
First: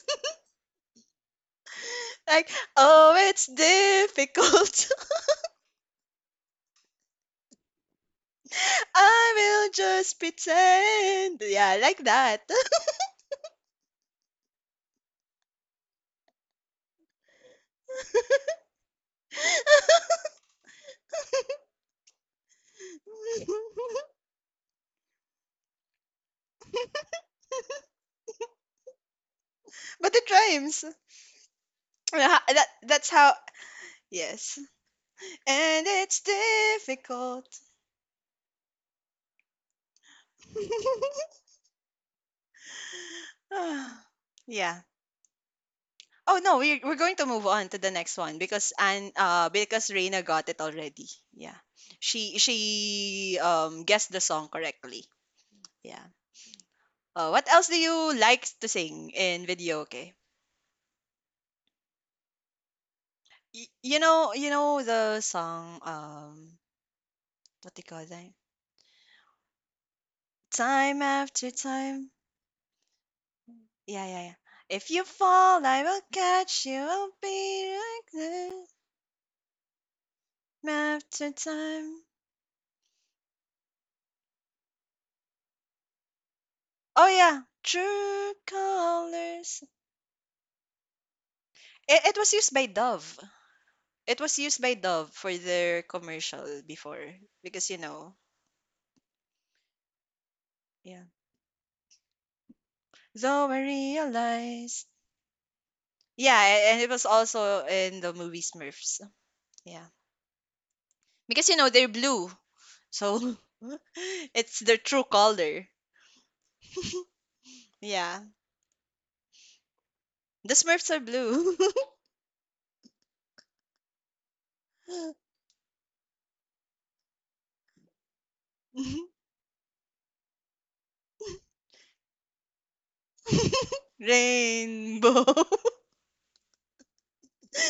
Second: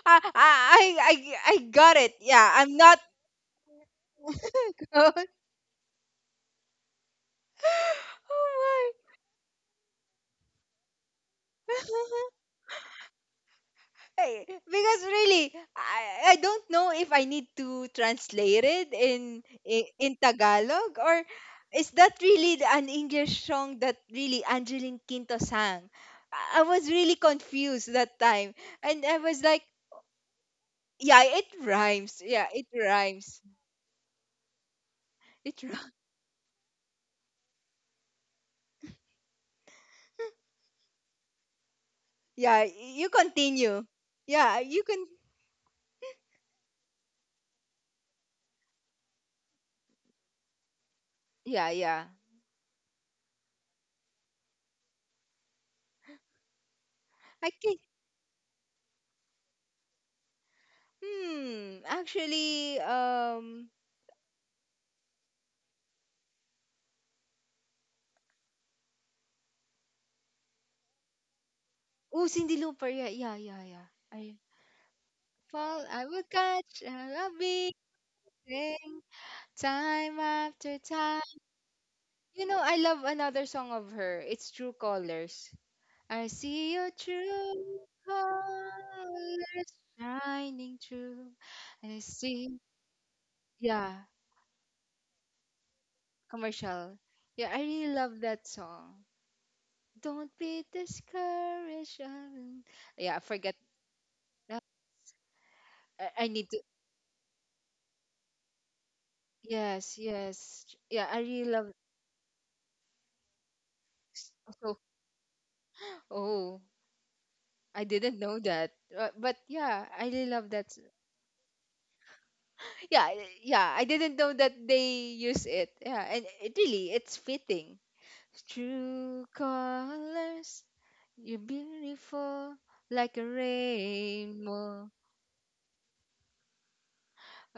S2: I I I, I got it.
S1: Like,
S2: Yeah, I'm not.
S1: oh, it's difficult.
S2: Oh my.
S1: I will just pretend. Yeah, like that.
S2: Hey, because really I don't know if I need to translate it in Tagalog or is that really an English song that really Angeline Quinto sang? I was really confused that time. And I was like,
S1: But it rhymes.
S2: yeah, it rhymes.
S1: Yeah,
S2: Yeah,
S1: that,
S2: it
S1: that's how.
S2: rhymes.
S1: Yes.
S2: It
S1: And
S2: rhy-
S1: it's difficult.
S2: Yeah, you continue.
S1: Ah,
S2: Yeah,
S1: yeah.
S2: you can.
S1: Oh no, we're going to move on to the next one because and because Reina got it already. Yeah.
S2: Yeah, yeah.
S1: She guessed the song correctly. Yeah. What
S2: I
S1: else do
S2: think
S1: you like to sing in video?
S2: actually
S1: Y-
S2: um
S1: you know, the song, what do you call that? Time after time.
S2: oh Cindy Looper. Yeah, yeah, yeah, yeah.
S1: Yeah, yeah, yeah.
S2: I
S1: If you fall, I
S2: fall
S1: will
S2: I will
S1: catch you.
S2: catch
S1: I'll
S2: a
S1: be
S2: big
S1: like this time
S2: thing time after
S1: after
S2: time.
S1: time.
S2: You know, I love another song of her. It's True Colors. I see your
S1: Oh yeah,
S2: true
S1: true colors.
S2: colors shining through.
S1: It,
S2: I
S1: it was used by
S2: see
S1: Dove.
S2: yeah
S1: It was used by Dove for their commercial
S2: commercial.
S1: before
S2: Yeah,
S1: because
S2: I
S1: you
S2: really
S1: know,
S2: love that song. Don't be
S1: yeah.
S2: discouraged. Um, yeah, I
S1: Though I
S2: forget. Uh,
S1: realize,
S2: I
S1: yeah,
S2: need to.
S1: a- and it was also in the movie Smurfs. Yeah.
S2: Yes, yes. Yeah, I
S1: Because you
S2: really
S1: know
S2: love.
S1: they're blue. So it's their
S2: So,
S1: true color.
S2: oh, I
S1: Yeah.
S2: didn't know that. But yeah, I really
S1: The
S2: love that.
S1: Smurfs
S2: s-
S1: are blue.
S2: Yeah, yeah. I didn't know that they use it. Yeah, and it really, it's fitting. True colors, you're beautiful like a rainbow.
S1: Rainbow.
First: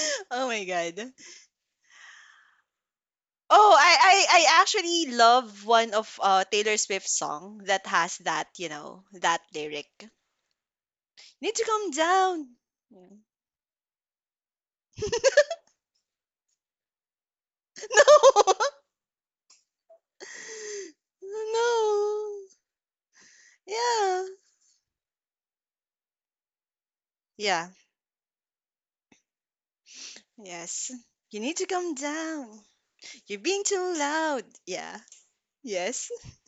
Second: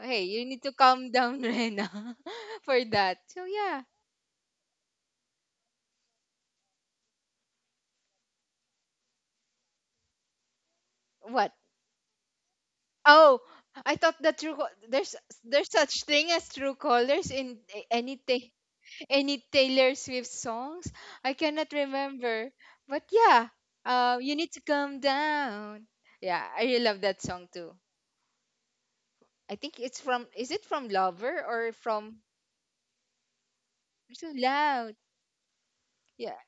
S2: Hey, you
S1: Oh
S2: need
S1: my
S2: to calm
S1: god.
S2: down, Rena, for that. So
S1: Oh,
S2: yeah,
S1: I actually love one of Taylor Swift's song that has that, you know, that lyric. Need
S2: what?
S1: to come down.
S2: Oh, I thought that there's such thing as true colors in any
S1: No.
S2: any Taylor Swift songs. I cannot
S1: No.
S2: remember, but yeah,
S1: Yeah.
S2: you need to calm down. Yeah, I really love that song
S1: Yeah.
S2: too. I think it's from is it from
S1: Yes. You
S2: Lover
S1: need to
S2: or
S1: come
S2: from
S1: down. You're being too
S2: You're So
S1: loud.
S2: Loud?
S1: Yeah. Yes.
S2: Yeah,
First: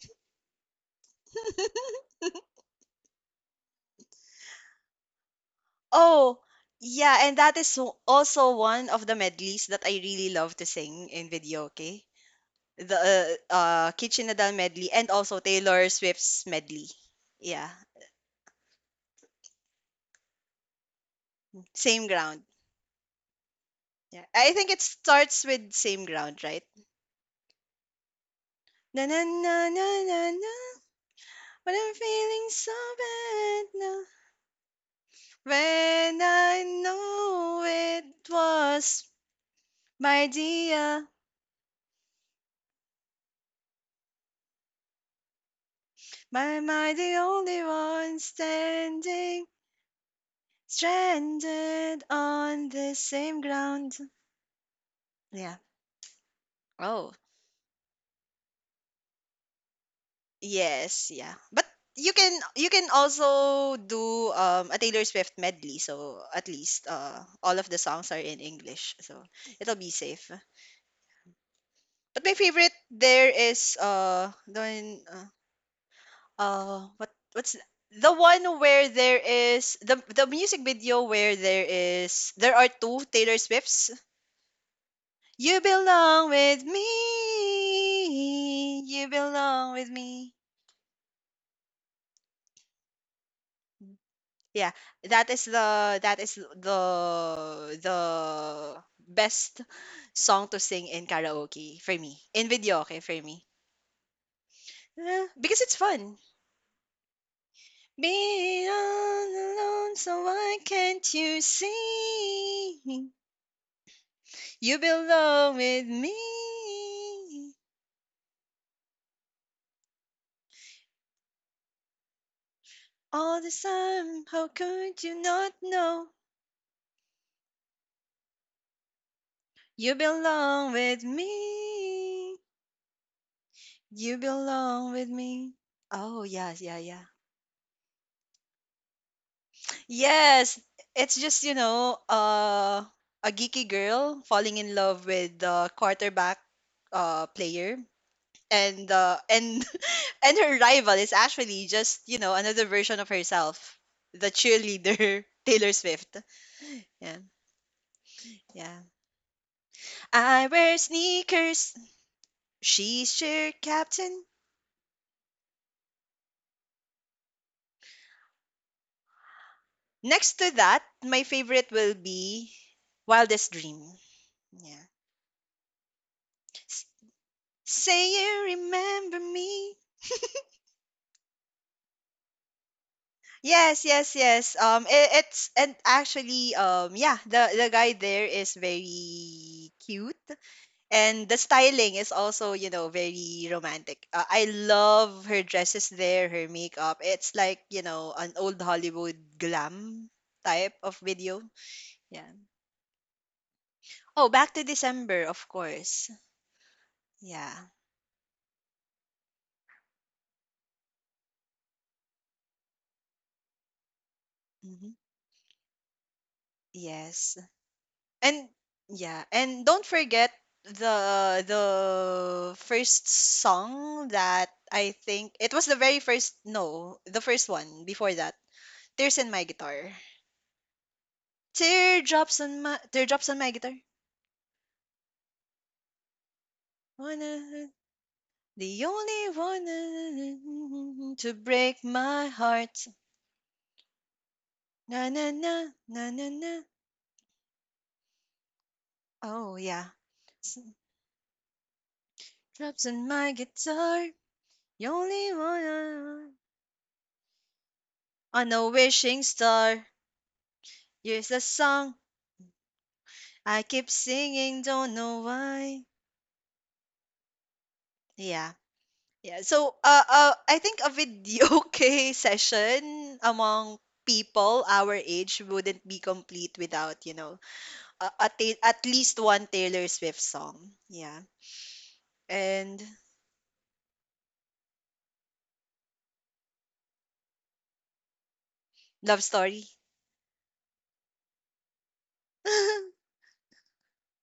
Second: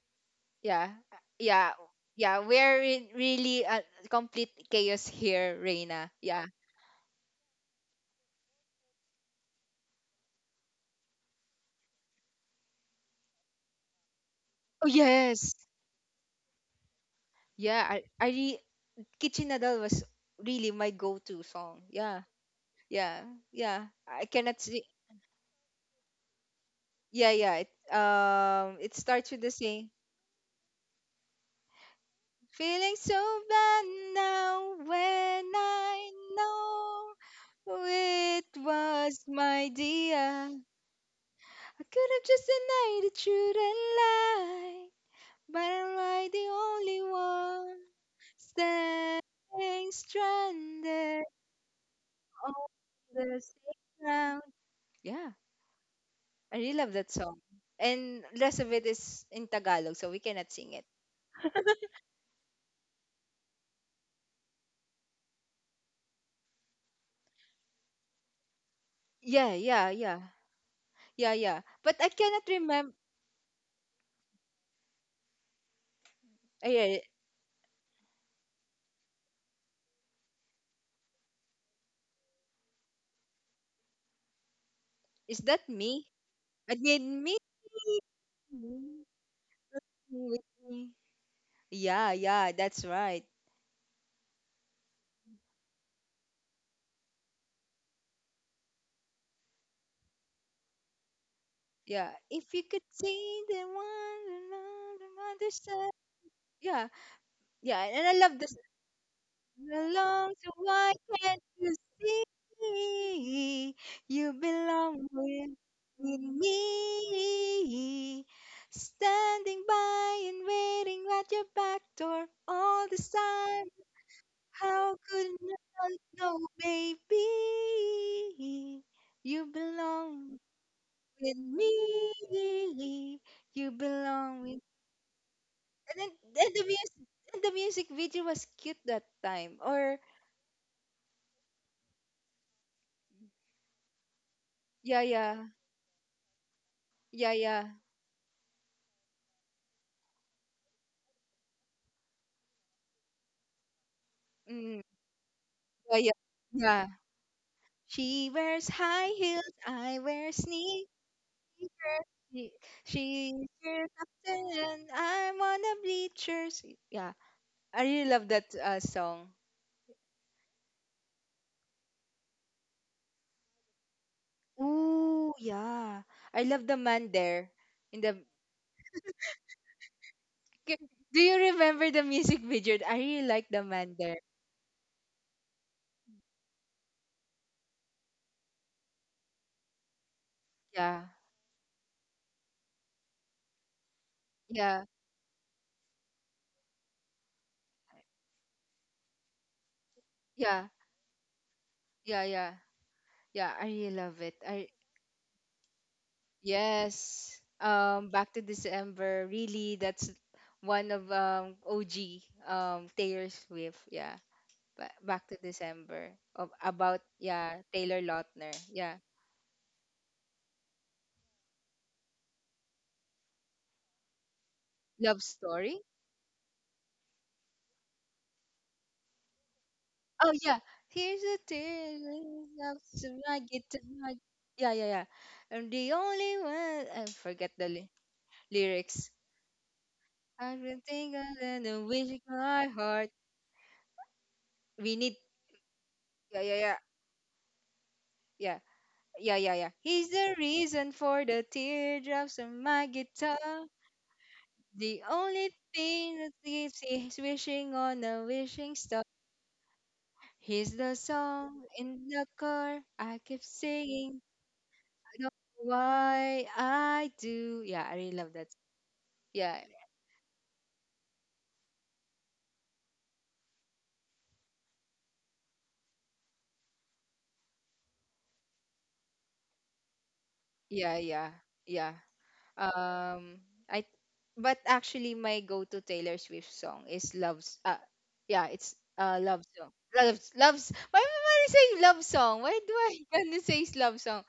S2: yeah, yeah, yeah. We're in really complete chaos here, Reina.
S1: Oh,
S2: Yeah,
S1: yeah, and that is so- also one of the medleys that I really love to sing in video, okay? The Kitchen Nadal
S2: oh
S1: medley, and also
S2: yes.
S1: Taylor Swift's medley. Yeah,
S2: Yeah, Kitchen Nadal was really my go-to song.
S1: same
S2: Yeah.
S1: ground.
S2: Yeah. Yeah.
S1: Yeah,
S2: I
S1: I
S2: cannot
S1: think it
S2: see.
S1: starts with same ground, right?
S2: Yeah, yeah. Um it
S1: Na na
S2: starts with the
S1: na na
S2: same
S1: na na. When I'm feeling so
S2: feeling so
S1: bad
S2: bad
S1: now,
S2: now
S1: when
S2: when I
S1: I know
S2: know
S1: it
S2: it
S1: was
S2: was my
S1: my
S2: dear.
S1: dear.
S2: I could have just denied it, shouldn't lie. But am I
S1: But
S2: the
S1: Am I
S2: only
S1: the only
S2: one
S1: one standing,
S2: standing stranded?
S1: stranded on
S2: Oh,
S1: the same
S2: the same
S1: ground?
S2: ground. Yeah.
S1: Yeah.
S2: I really love
S1: Oh,
S2: that song. And rest of it is in Tagalog, so we cannot sing it.
S1: yes, yeah. But you can also do a Taylor Swift medley, so at least all of the songs are in English, so
S2: Yeah,
S1: it'll
S2: yeah,
S1: be
S2: yeah.
S1: safe.
S2: Yeah, yeah. But I
S1: But my
S2: cannot
S1: favorite
S2: remember.
S1: there is the one, uh
S2: Yeah,
S1: what what's th- the one where there is the music video where there is there are two Taylor Swifts
S2: is
S1: You
S2: that me?
S1: belong with me.
S2: Again, me? Me,
S1: You belong with me.
S2: me, me. Yeah, yeah, that's right.
S1: Yeah, that is the the best song to sing in karaoke for
S2: Yeah.
S1: me. In
S2: If you could
S1: video, okay, for
S2: see
S1: me.
S2: the one another
S1: Because it's
S2: side.
S1: fun.
S2: Yeah, yeah. And I love this.
S1: Be all alone, so
S2: Belong, so
S1: why
S2: why
S1: can't
S2: can't
S1: you
S2: you see?
S1: see?
S2: You
S1: You
S2: belong
S1: belong with me.
S2: with me. Standing by and waiting at your back door all this
S1: All the
S2: time.
S1: time, how
S2: How
S1: could you
S2: could you
S1: not
S2: not
S1: know?
S2: know, baby? You
S1: You
S2: belong
S1: belong with
S2: with
S1: me.
S2: me. You
S1: You
S2: belong with.
S1: belong with me.
S2: And then
S1: Oh, yes, yeah, yeah.
S2: and the music video was cute that time. Or
S1: Yes, it's just, a geeky girl falling in
S2: yeah,
S1: love with
S2: yeah.
S1: the quarterback
S2: Yeah, yeah.
S1: player. And and her rival is actually just, you know, another version of herself, the
S2: Mm,
S1: cheerleader Taylor
S2: yeah, yeah.
S1: Swift.
S2: Yeah.
S1: Yeah,
S2: She wears
S1: yeah.
S2: high heels, I wear
S1: I wear
S2: sneakers.
S1: sneakers.
S2: She
S1: She's
S2: she
S1: cheer
S2: cheers up
S1: captain.
S2: there and I'm on the bleachers. Yeah. I really love that song.
S1: Next to that, my favorite will be Wildest Dream. Yeah.
S2: Ooh, yeah. I love the
S1: S-
S2: man there. In
S1: Say
S2: the
S1: you remember me.
S2: K- Do you remember the music video? I really like the
S1: Yes,
S2: man there.
S1: yes, yes. It, it's and actually, yeah, the guy there is very cute,
S2: Yeah.
S1: and the styling is also, you know, very romantic. I
S2: Yeah.
S1: love her dresses there, her makeup. It's like, you know, an old Hollywood glam
S2: Yeah.
S1: type of video.
S2: Yeah,
S1: Yeah.
S2: yeah. Yeah, I really love
S1: Oh,
S2: it.
S1: back
S2: I
S1: to December, of course.
S2: yes.
S1: Yeah.
S2: Back to December. Really, that's one of OG Taylor Swift. Yeah.
S1: Mm-hmm.
S2: Back to December. Of about
S1: Yes.
S2: yeah Taylor Lautner.
S1: And
S2: Yeah.
S1: yeah, and don't forget the first song that I
S2: Love
S1: think it was the
S2: story.
S1: very first no, the first one before that. Tears in my guitar.
S2: Oh yeah. Here's a tear. Love to
S1: Teardrops
S2: I
S1: on my
S2: get
S1: guitar.
S2: to hug. Yeah yeah yeah. I'm the only one. I forget the
S1: Wanna
S2: ly-
S1: The
S2: Lyrics.
S1: only
S2: I've been
S1: one
S2: thinking
S1: to
S2: and
S1: break
S2: wishing
S1: my
S2: my
S1: heart.
S2: heart. We
S1: Na
S2: need.
S1: na na na na
S2: Yeah yeah
S1: na.
S2: yeah. Yeah. Yeah, yeah,
S1: Oh
S2: yeah.
S1: yeah.
S2: He's the reason for the teardrops on my
S1: Drops on my
S2: guitar.
S1: guitar. The
S2: The
S1: only
S2: only thing that
S1: one.
S2: keeps is wishing on a
S1: On
S2: wishing
S1: a
S2: star.
S1: wishing star.
S2: He's the
S1: Here's a
S2: song
S1: song
S2: in the car I keep
S1: I keep
S2: singing.
S1: singing, don't
S2: I
S1: know
S2: don't know
S1: why.
S2: why I do. Yeah, I really love that.
S1: Yeah. Yeah.
S2: Yeah,
S1: So I think a videoke session among people our age wouldn't be complete without, you know, at least one Taylor Swift song.
S2: yeah,
S1: Yeah.
S2: yeah, yeah.
S1: And
S2: Um, I but actually my go-to Taylor Swift song is Love's. Yeah, it's
S1: Love
S2: love
S1: Story.
S2: song. Love's love's. Why am I saying love song? Why do I gonna say love song?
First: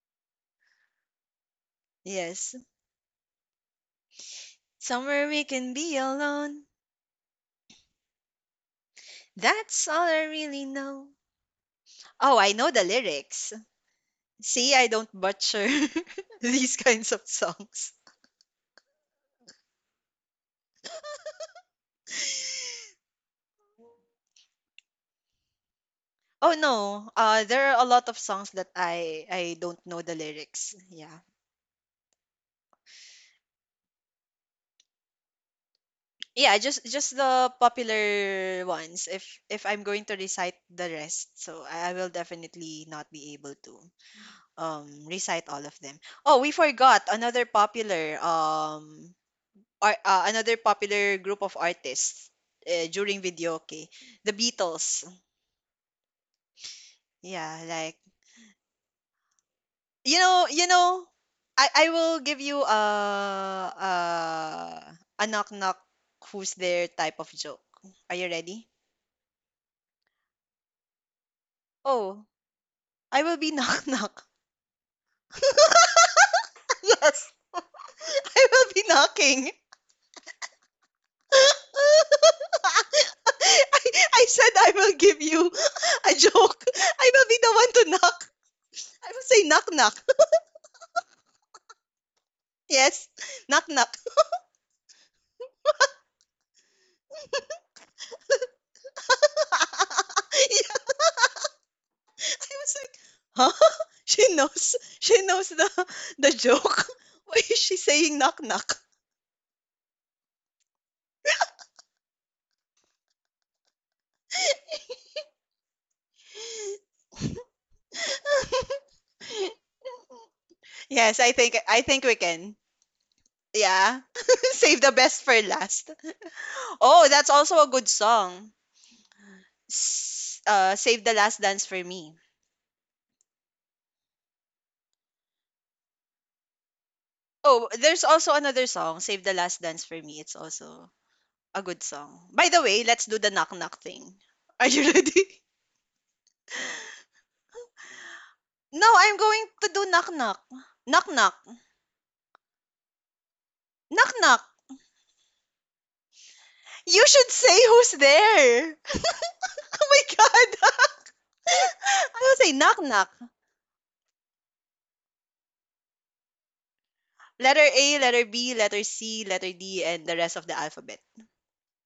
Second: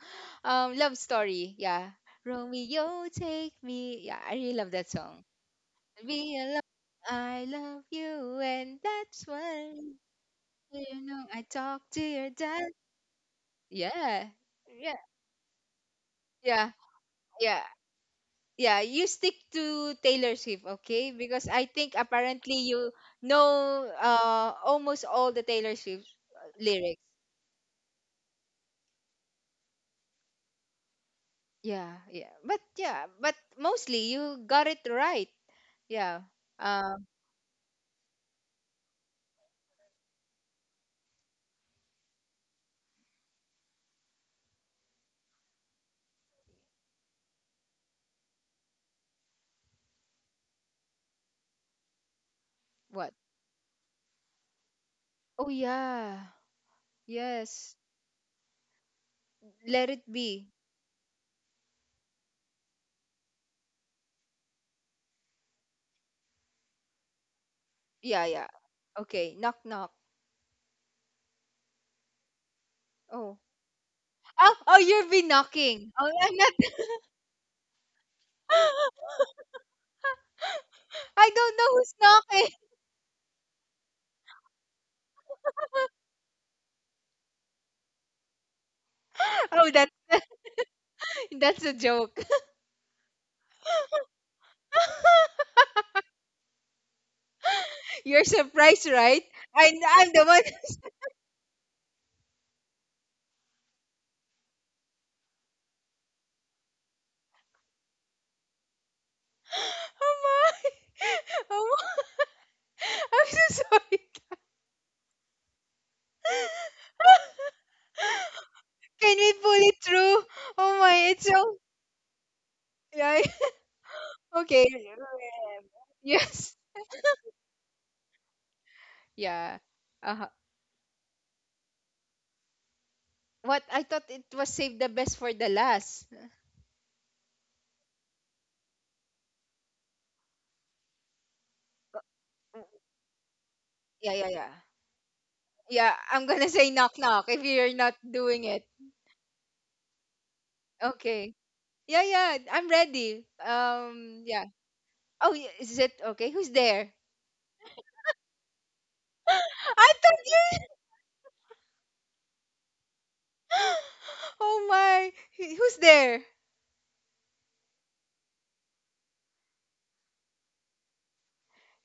S2: Love story. Yeah,
S1: Yes.
S2: Romeo, take me. Yeah, I really love that song.
S1: Somewhere we can be
S2: Be alone.
S1: alone.
S2: I love you, and that's why
S1: That's all I really
S2: you
S1: know.
S2: know I talk to your
S1: Oh, I
S2: dad.
S1: know the lyrics.
S2: Yeah,
S1: See, I
S2: yeah,
S1: don't butcher
S2: yeah,
S1: these kinds of
S2: yeah.
S1: songs.
S2: Yeah, you stick to Taylor Swift, okay? Because I think apparently you know almost all the Taylor Swift
S1: Oh
S2: lyrics.
S1: no, there are a lot of songs that I don't know the lyrics. Yeah,
S2: Yeah, yeah. But yeah, but mostly you got it right. Yeah.
S1: yeah, just
S2: Um
S1: just the popular ones. If I'm going to recite the rest, so I will definitely not be able to recite all of them. Oh, we forgot another popular group of artists
S2: what?
S1: during video. Okay, the Beatles.
S2: Oh yeah.
S1: Yeah,
S2: Yes.
S1: like
S2: Let it
S1: You know,
S2: be.
S1: you know, I I will give you a knock knock who's there type of joke. Are
S2: Yeah,
S1: you
S2: yeah.
S1: ready?
S2: Okay, knock knock.
S1: Oh, I will
S2: Oh.
S1: be knock knock.
S2: Oh, oh you've been knocking. Oh, I'm not.
S1: Yes. I will be knocking.
S2: I don't know who's knocking.
S1: I, I said I will give you a joke. I will be the one to knock. I will say knock
S2: Oh, that's
S1: knock.
S2: that's a joke.
S1: Yes. Knock knock.
S2: You're surprised, right? I'm the one.
S1: I was like, huh? She knows she knows the joke. Why is she saying knock knock?
S2: Oh my. Oh my. I'm so sorry. Can we pull it through? Oh my,
S1: Yes,
S2: it's
S1: I think
S2: so.
S1: I think we can.
S2: Yeah.
S1: Yeah.
S2: Okay.
S1: Save the best for last.
S2: Yes.
S1: Oh, that's also a good song.
S2: Yeah. Uh-huh.
S1: Save the Last Dance for Me.
S2: What? I thought it was save the best for the last.
S1: Oh, there's also another song, Save the Last Dance for Me. It's also a good song. By the way, let's do the knock knock
S2: Yeah,
S1: thing.
S2: yeah, yeah.
S1: Are you ready?
S2: Yeah, I'm gonna say knock knock if you're not doing it.
S1: No, I'm going to do knock knock. Knock
S2: Okay.
S1: knock.
S2: Yeah, yeah, I'm ready.
S1: Knock knock.
S2: Yeah. Oh, is it okay? Who's there?
S1: You should say who's there. Oh
S2: I
S1: my
S2: thought you.
S1: God. I will say knock knock.
S2: Oh my, who's there?
S1: Letter A, letter B, letter C, letter D, and the rest of the alphabet.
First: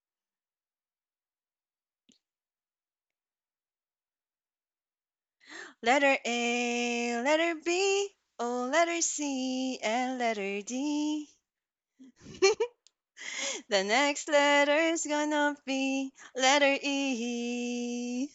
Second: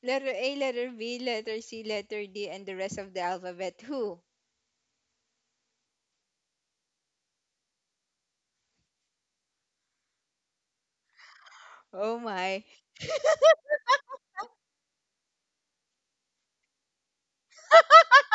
S2: Letter A, letter B, letter C, letter D, and the rest of the alphabet. Who?
S1: Letter A, letter B, oh, letter C, and letter D.
S2: Oh my.
S1: The next letter is gonna be letter E.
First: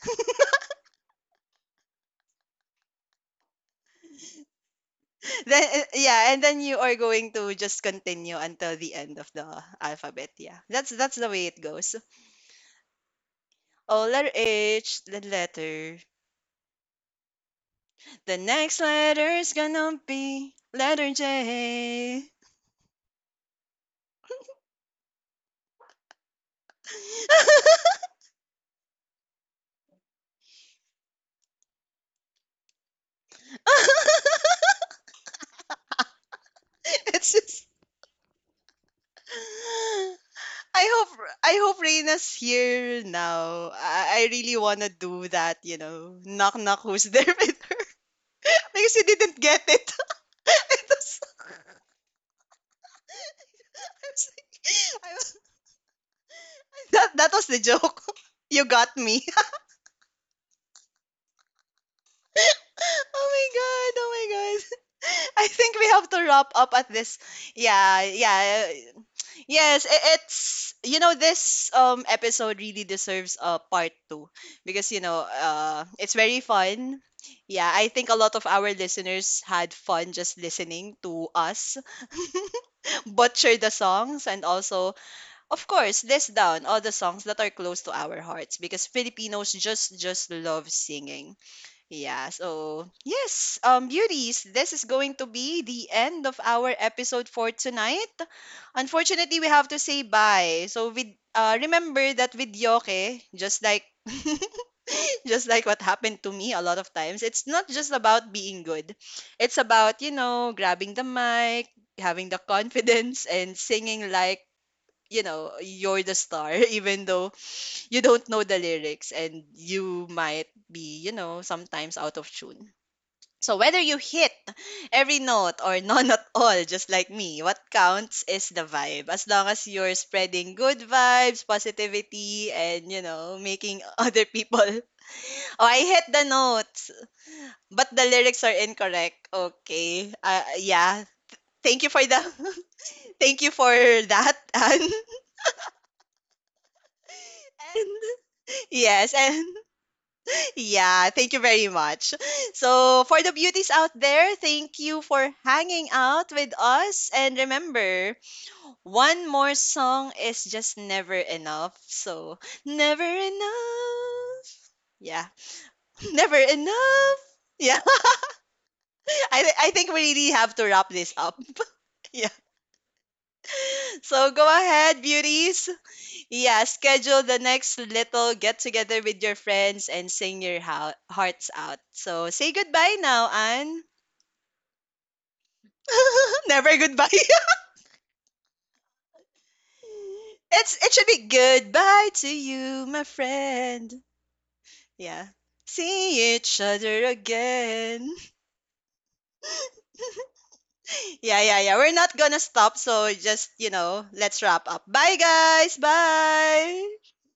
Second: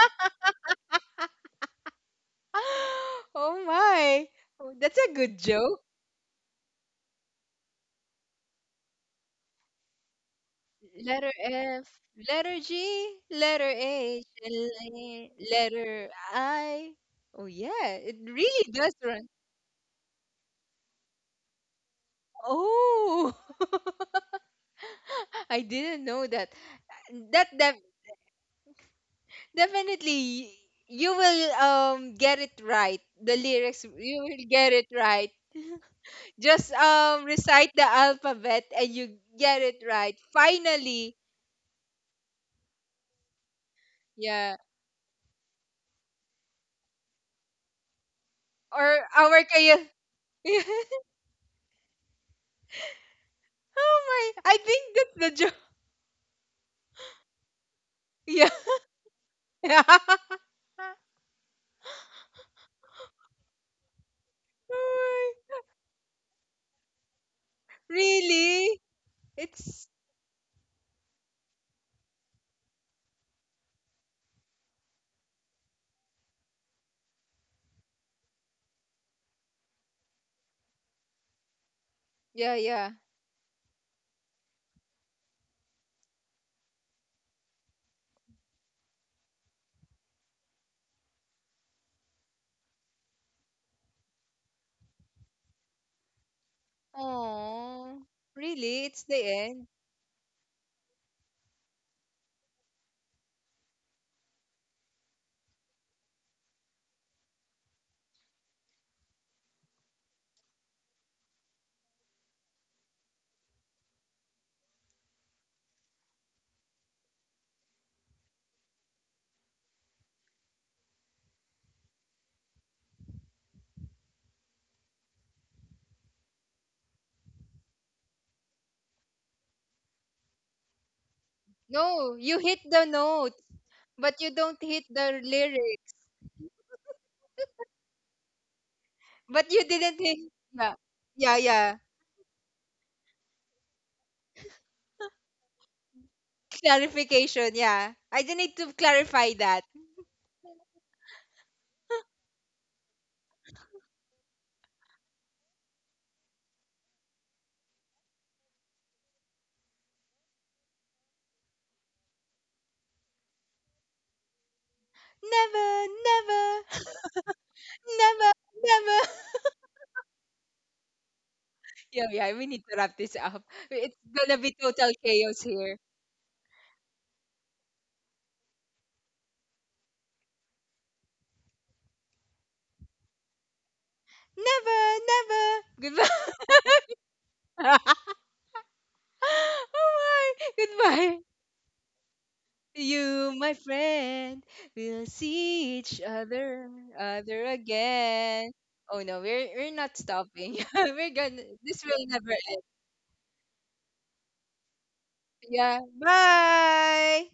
S2: Oh my. Oh, that's a good
S1: Then,
S2: joke.
S1: yeah, and then you are going to just continue until the end of the alphabet. Yeah, that's the
S2: Letter
S1: way it
S2: F,
S1: goes.
S2: letter G, letter
S1: Oh,
S2: H,
S1: letter
S2: and
S1: H, the letter.
S2: letter I. Oh yeah, it
S1: The
S2: really
S1: next
S2: does run.
S1: letter's gonna be letter J.
S2: Oh, I didn't know that. That definitely, you will get it right. The lyrics, you will get it right. Just
S1: It's
S2: recite
S1: just.
S2: the alphabet and you get it right.
S1: I
S2: Finally,
S1: hope I hope Reina's here now. I
S2: yeah.
S1: really wanna do that, you know. Knock knock who's there with her. Because you
S2: Or
S1: didn't
S2: our
S1: get
S2: kaya.
S1: it. It was, I
S2: Oh
S1: was
S2: my! I think
S1: like. I
S2: that's
S1: was.
S2: the joke.
S1: That was the joke.
S2: Yeah.
S1: You got me. Oh my god, oh my god.
S2: Oh
S1: I
S2: my.
S1: think we have to wrap up at this. Yeah, yeah.
S2: Really? It's
S1: Yes, it's, you know, this episode really deserves a part 2 because, you know, it's very fun. Yeah, I think a lot of our listeners had fun just listening to us
S2: yeah, yeah.
S1: butcher the songs and also, of course, list down all the songs that are close to our hearts because Filipinos just love singing. Yeah, so yes, beauties, this is going to be the end of our episode for
S2: Oh,
S1: tonight.
S2: really? It's the
S1: Unfortunately, we
S2: end.
S1: have to say bye. So with remember that with Yoke, just like just like what happened to me a lot of times, it's not just about being good. It's about, you know, grabbing the mic, having the confidence and singing like, you know, you're the star, even though you don't know the lyrics and you might be, you know, sometimes out of tune. So whether you hit every note or none at all, just like me, what counts is the vibe. As long as you're spreading good vibes,
S2: No, you
S1: positivity,
S2: hit the
S1: and, you
S2: note,
S1: know, making
S2: but
S1: other
S2: you don't
S1: people.
S2: hit the
S1: Oh, I
S2: lyrics.
S1: hit the notes, but the lyrics are incorrect.
S2: But you didn't
S1: Okay,
S2: hint. Yeah.
S1: yeah.
S2: Yeah, yeah.
S1: Thank you for the, thank you for that, and,
S2: Clarification,
S1: and
S2: yeah. I just need to
S1: yes,
S2: clarify
S1: and
S2: that.
S1: yeah, thank you very much. So, for the beauties out there, thank you for hanging out with us. And remember, one more song is just never enough. So, never enough. Yeah.
S2: Never,
S1: Never
S2: never,
S1: enough. Yeah.
S2: never, never.
S1: I, I think we really have to wrap this up.
S2: Yeah,
S1: Yeah.
S2: yeah, we need to wrap this up. It's
S1: So,
S2: gonna
S1: go
S2: be total
S1: ahead,
S2: chaos
S1: beauties.
S2: here.
S1: Yeah. Schedule the next little get together with your friends and sing your hearts out. So, say goodbye now, Anne.
S2: Never, never. Goodbye.
S1: Never goodbye.
S2: Oh my,
S1: It's it should be
S2: goodbye.
S1: goodbye to you, my
S2: You, my
S1: friend.
S2: friend, we'll
S1: Yeah.
S2: see each
S1: See each
S2: other,
S1: other
S2: other
S1: again.
S2: again. Oh no, we're not stopping. We're
S1: Yeah,
S2: gonna.
S1: yeah, yeah.
S2: This
S1: We're
S2: will
S1: not
S2: never
S1: gonna stop, so just, you know, let's wrap up. Bye, guys.
S2: yeah.
S1: Bye.
S2: Bye.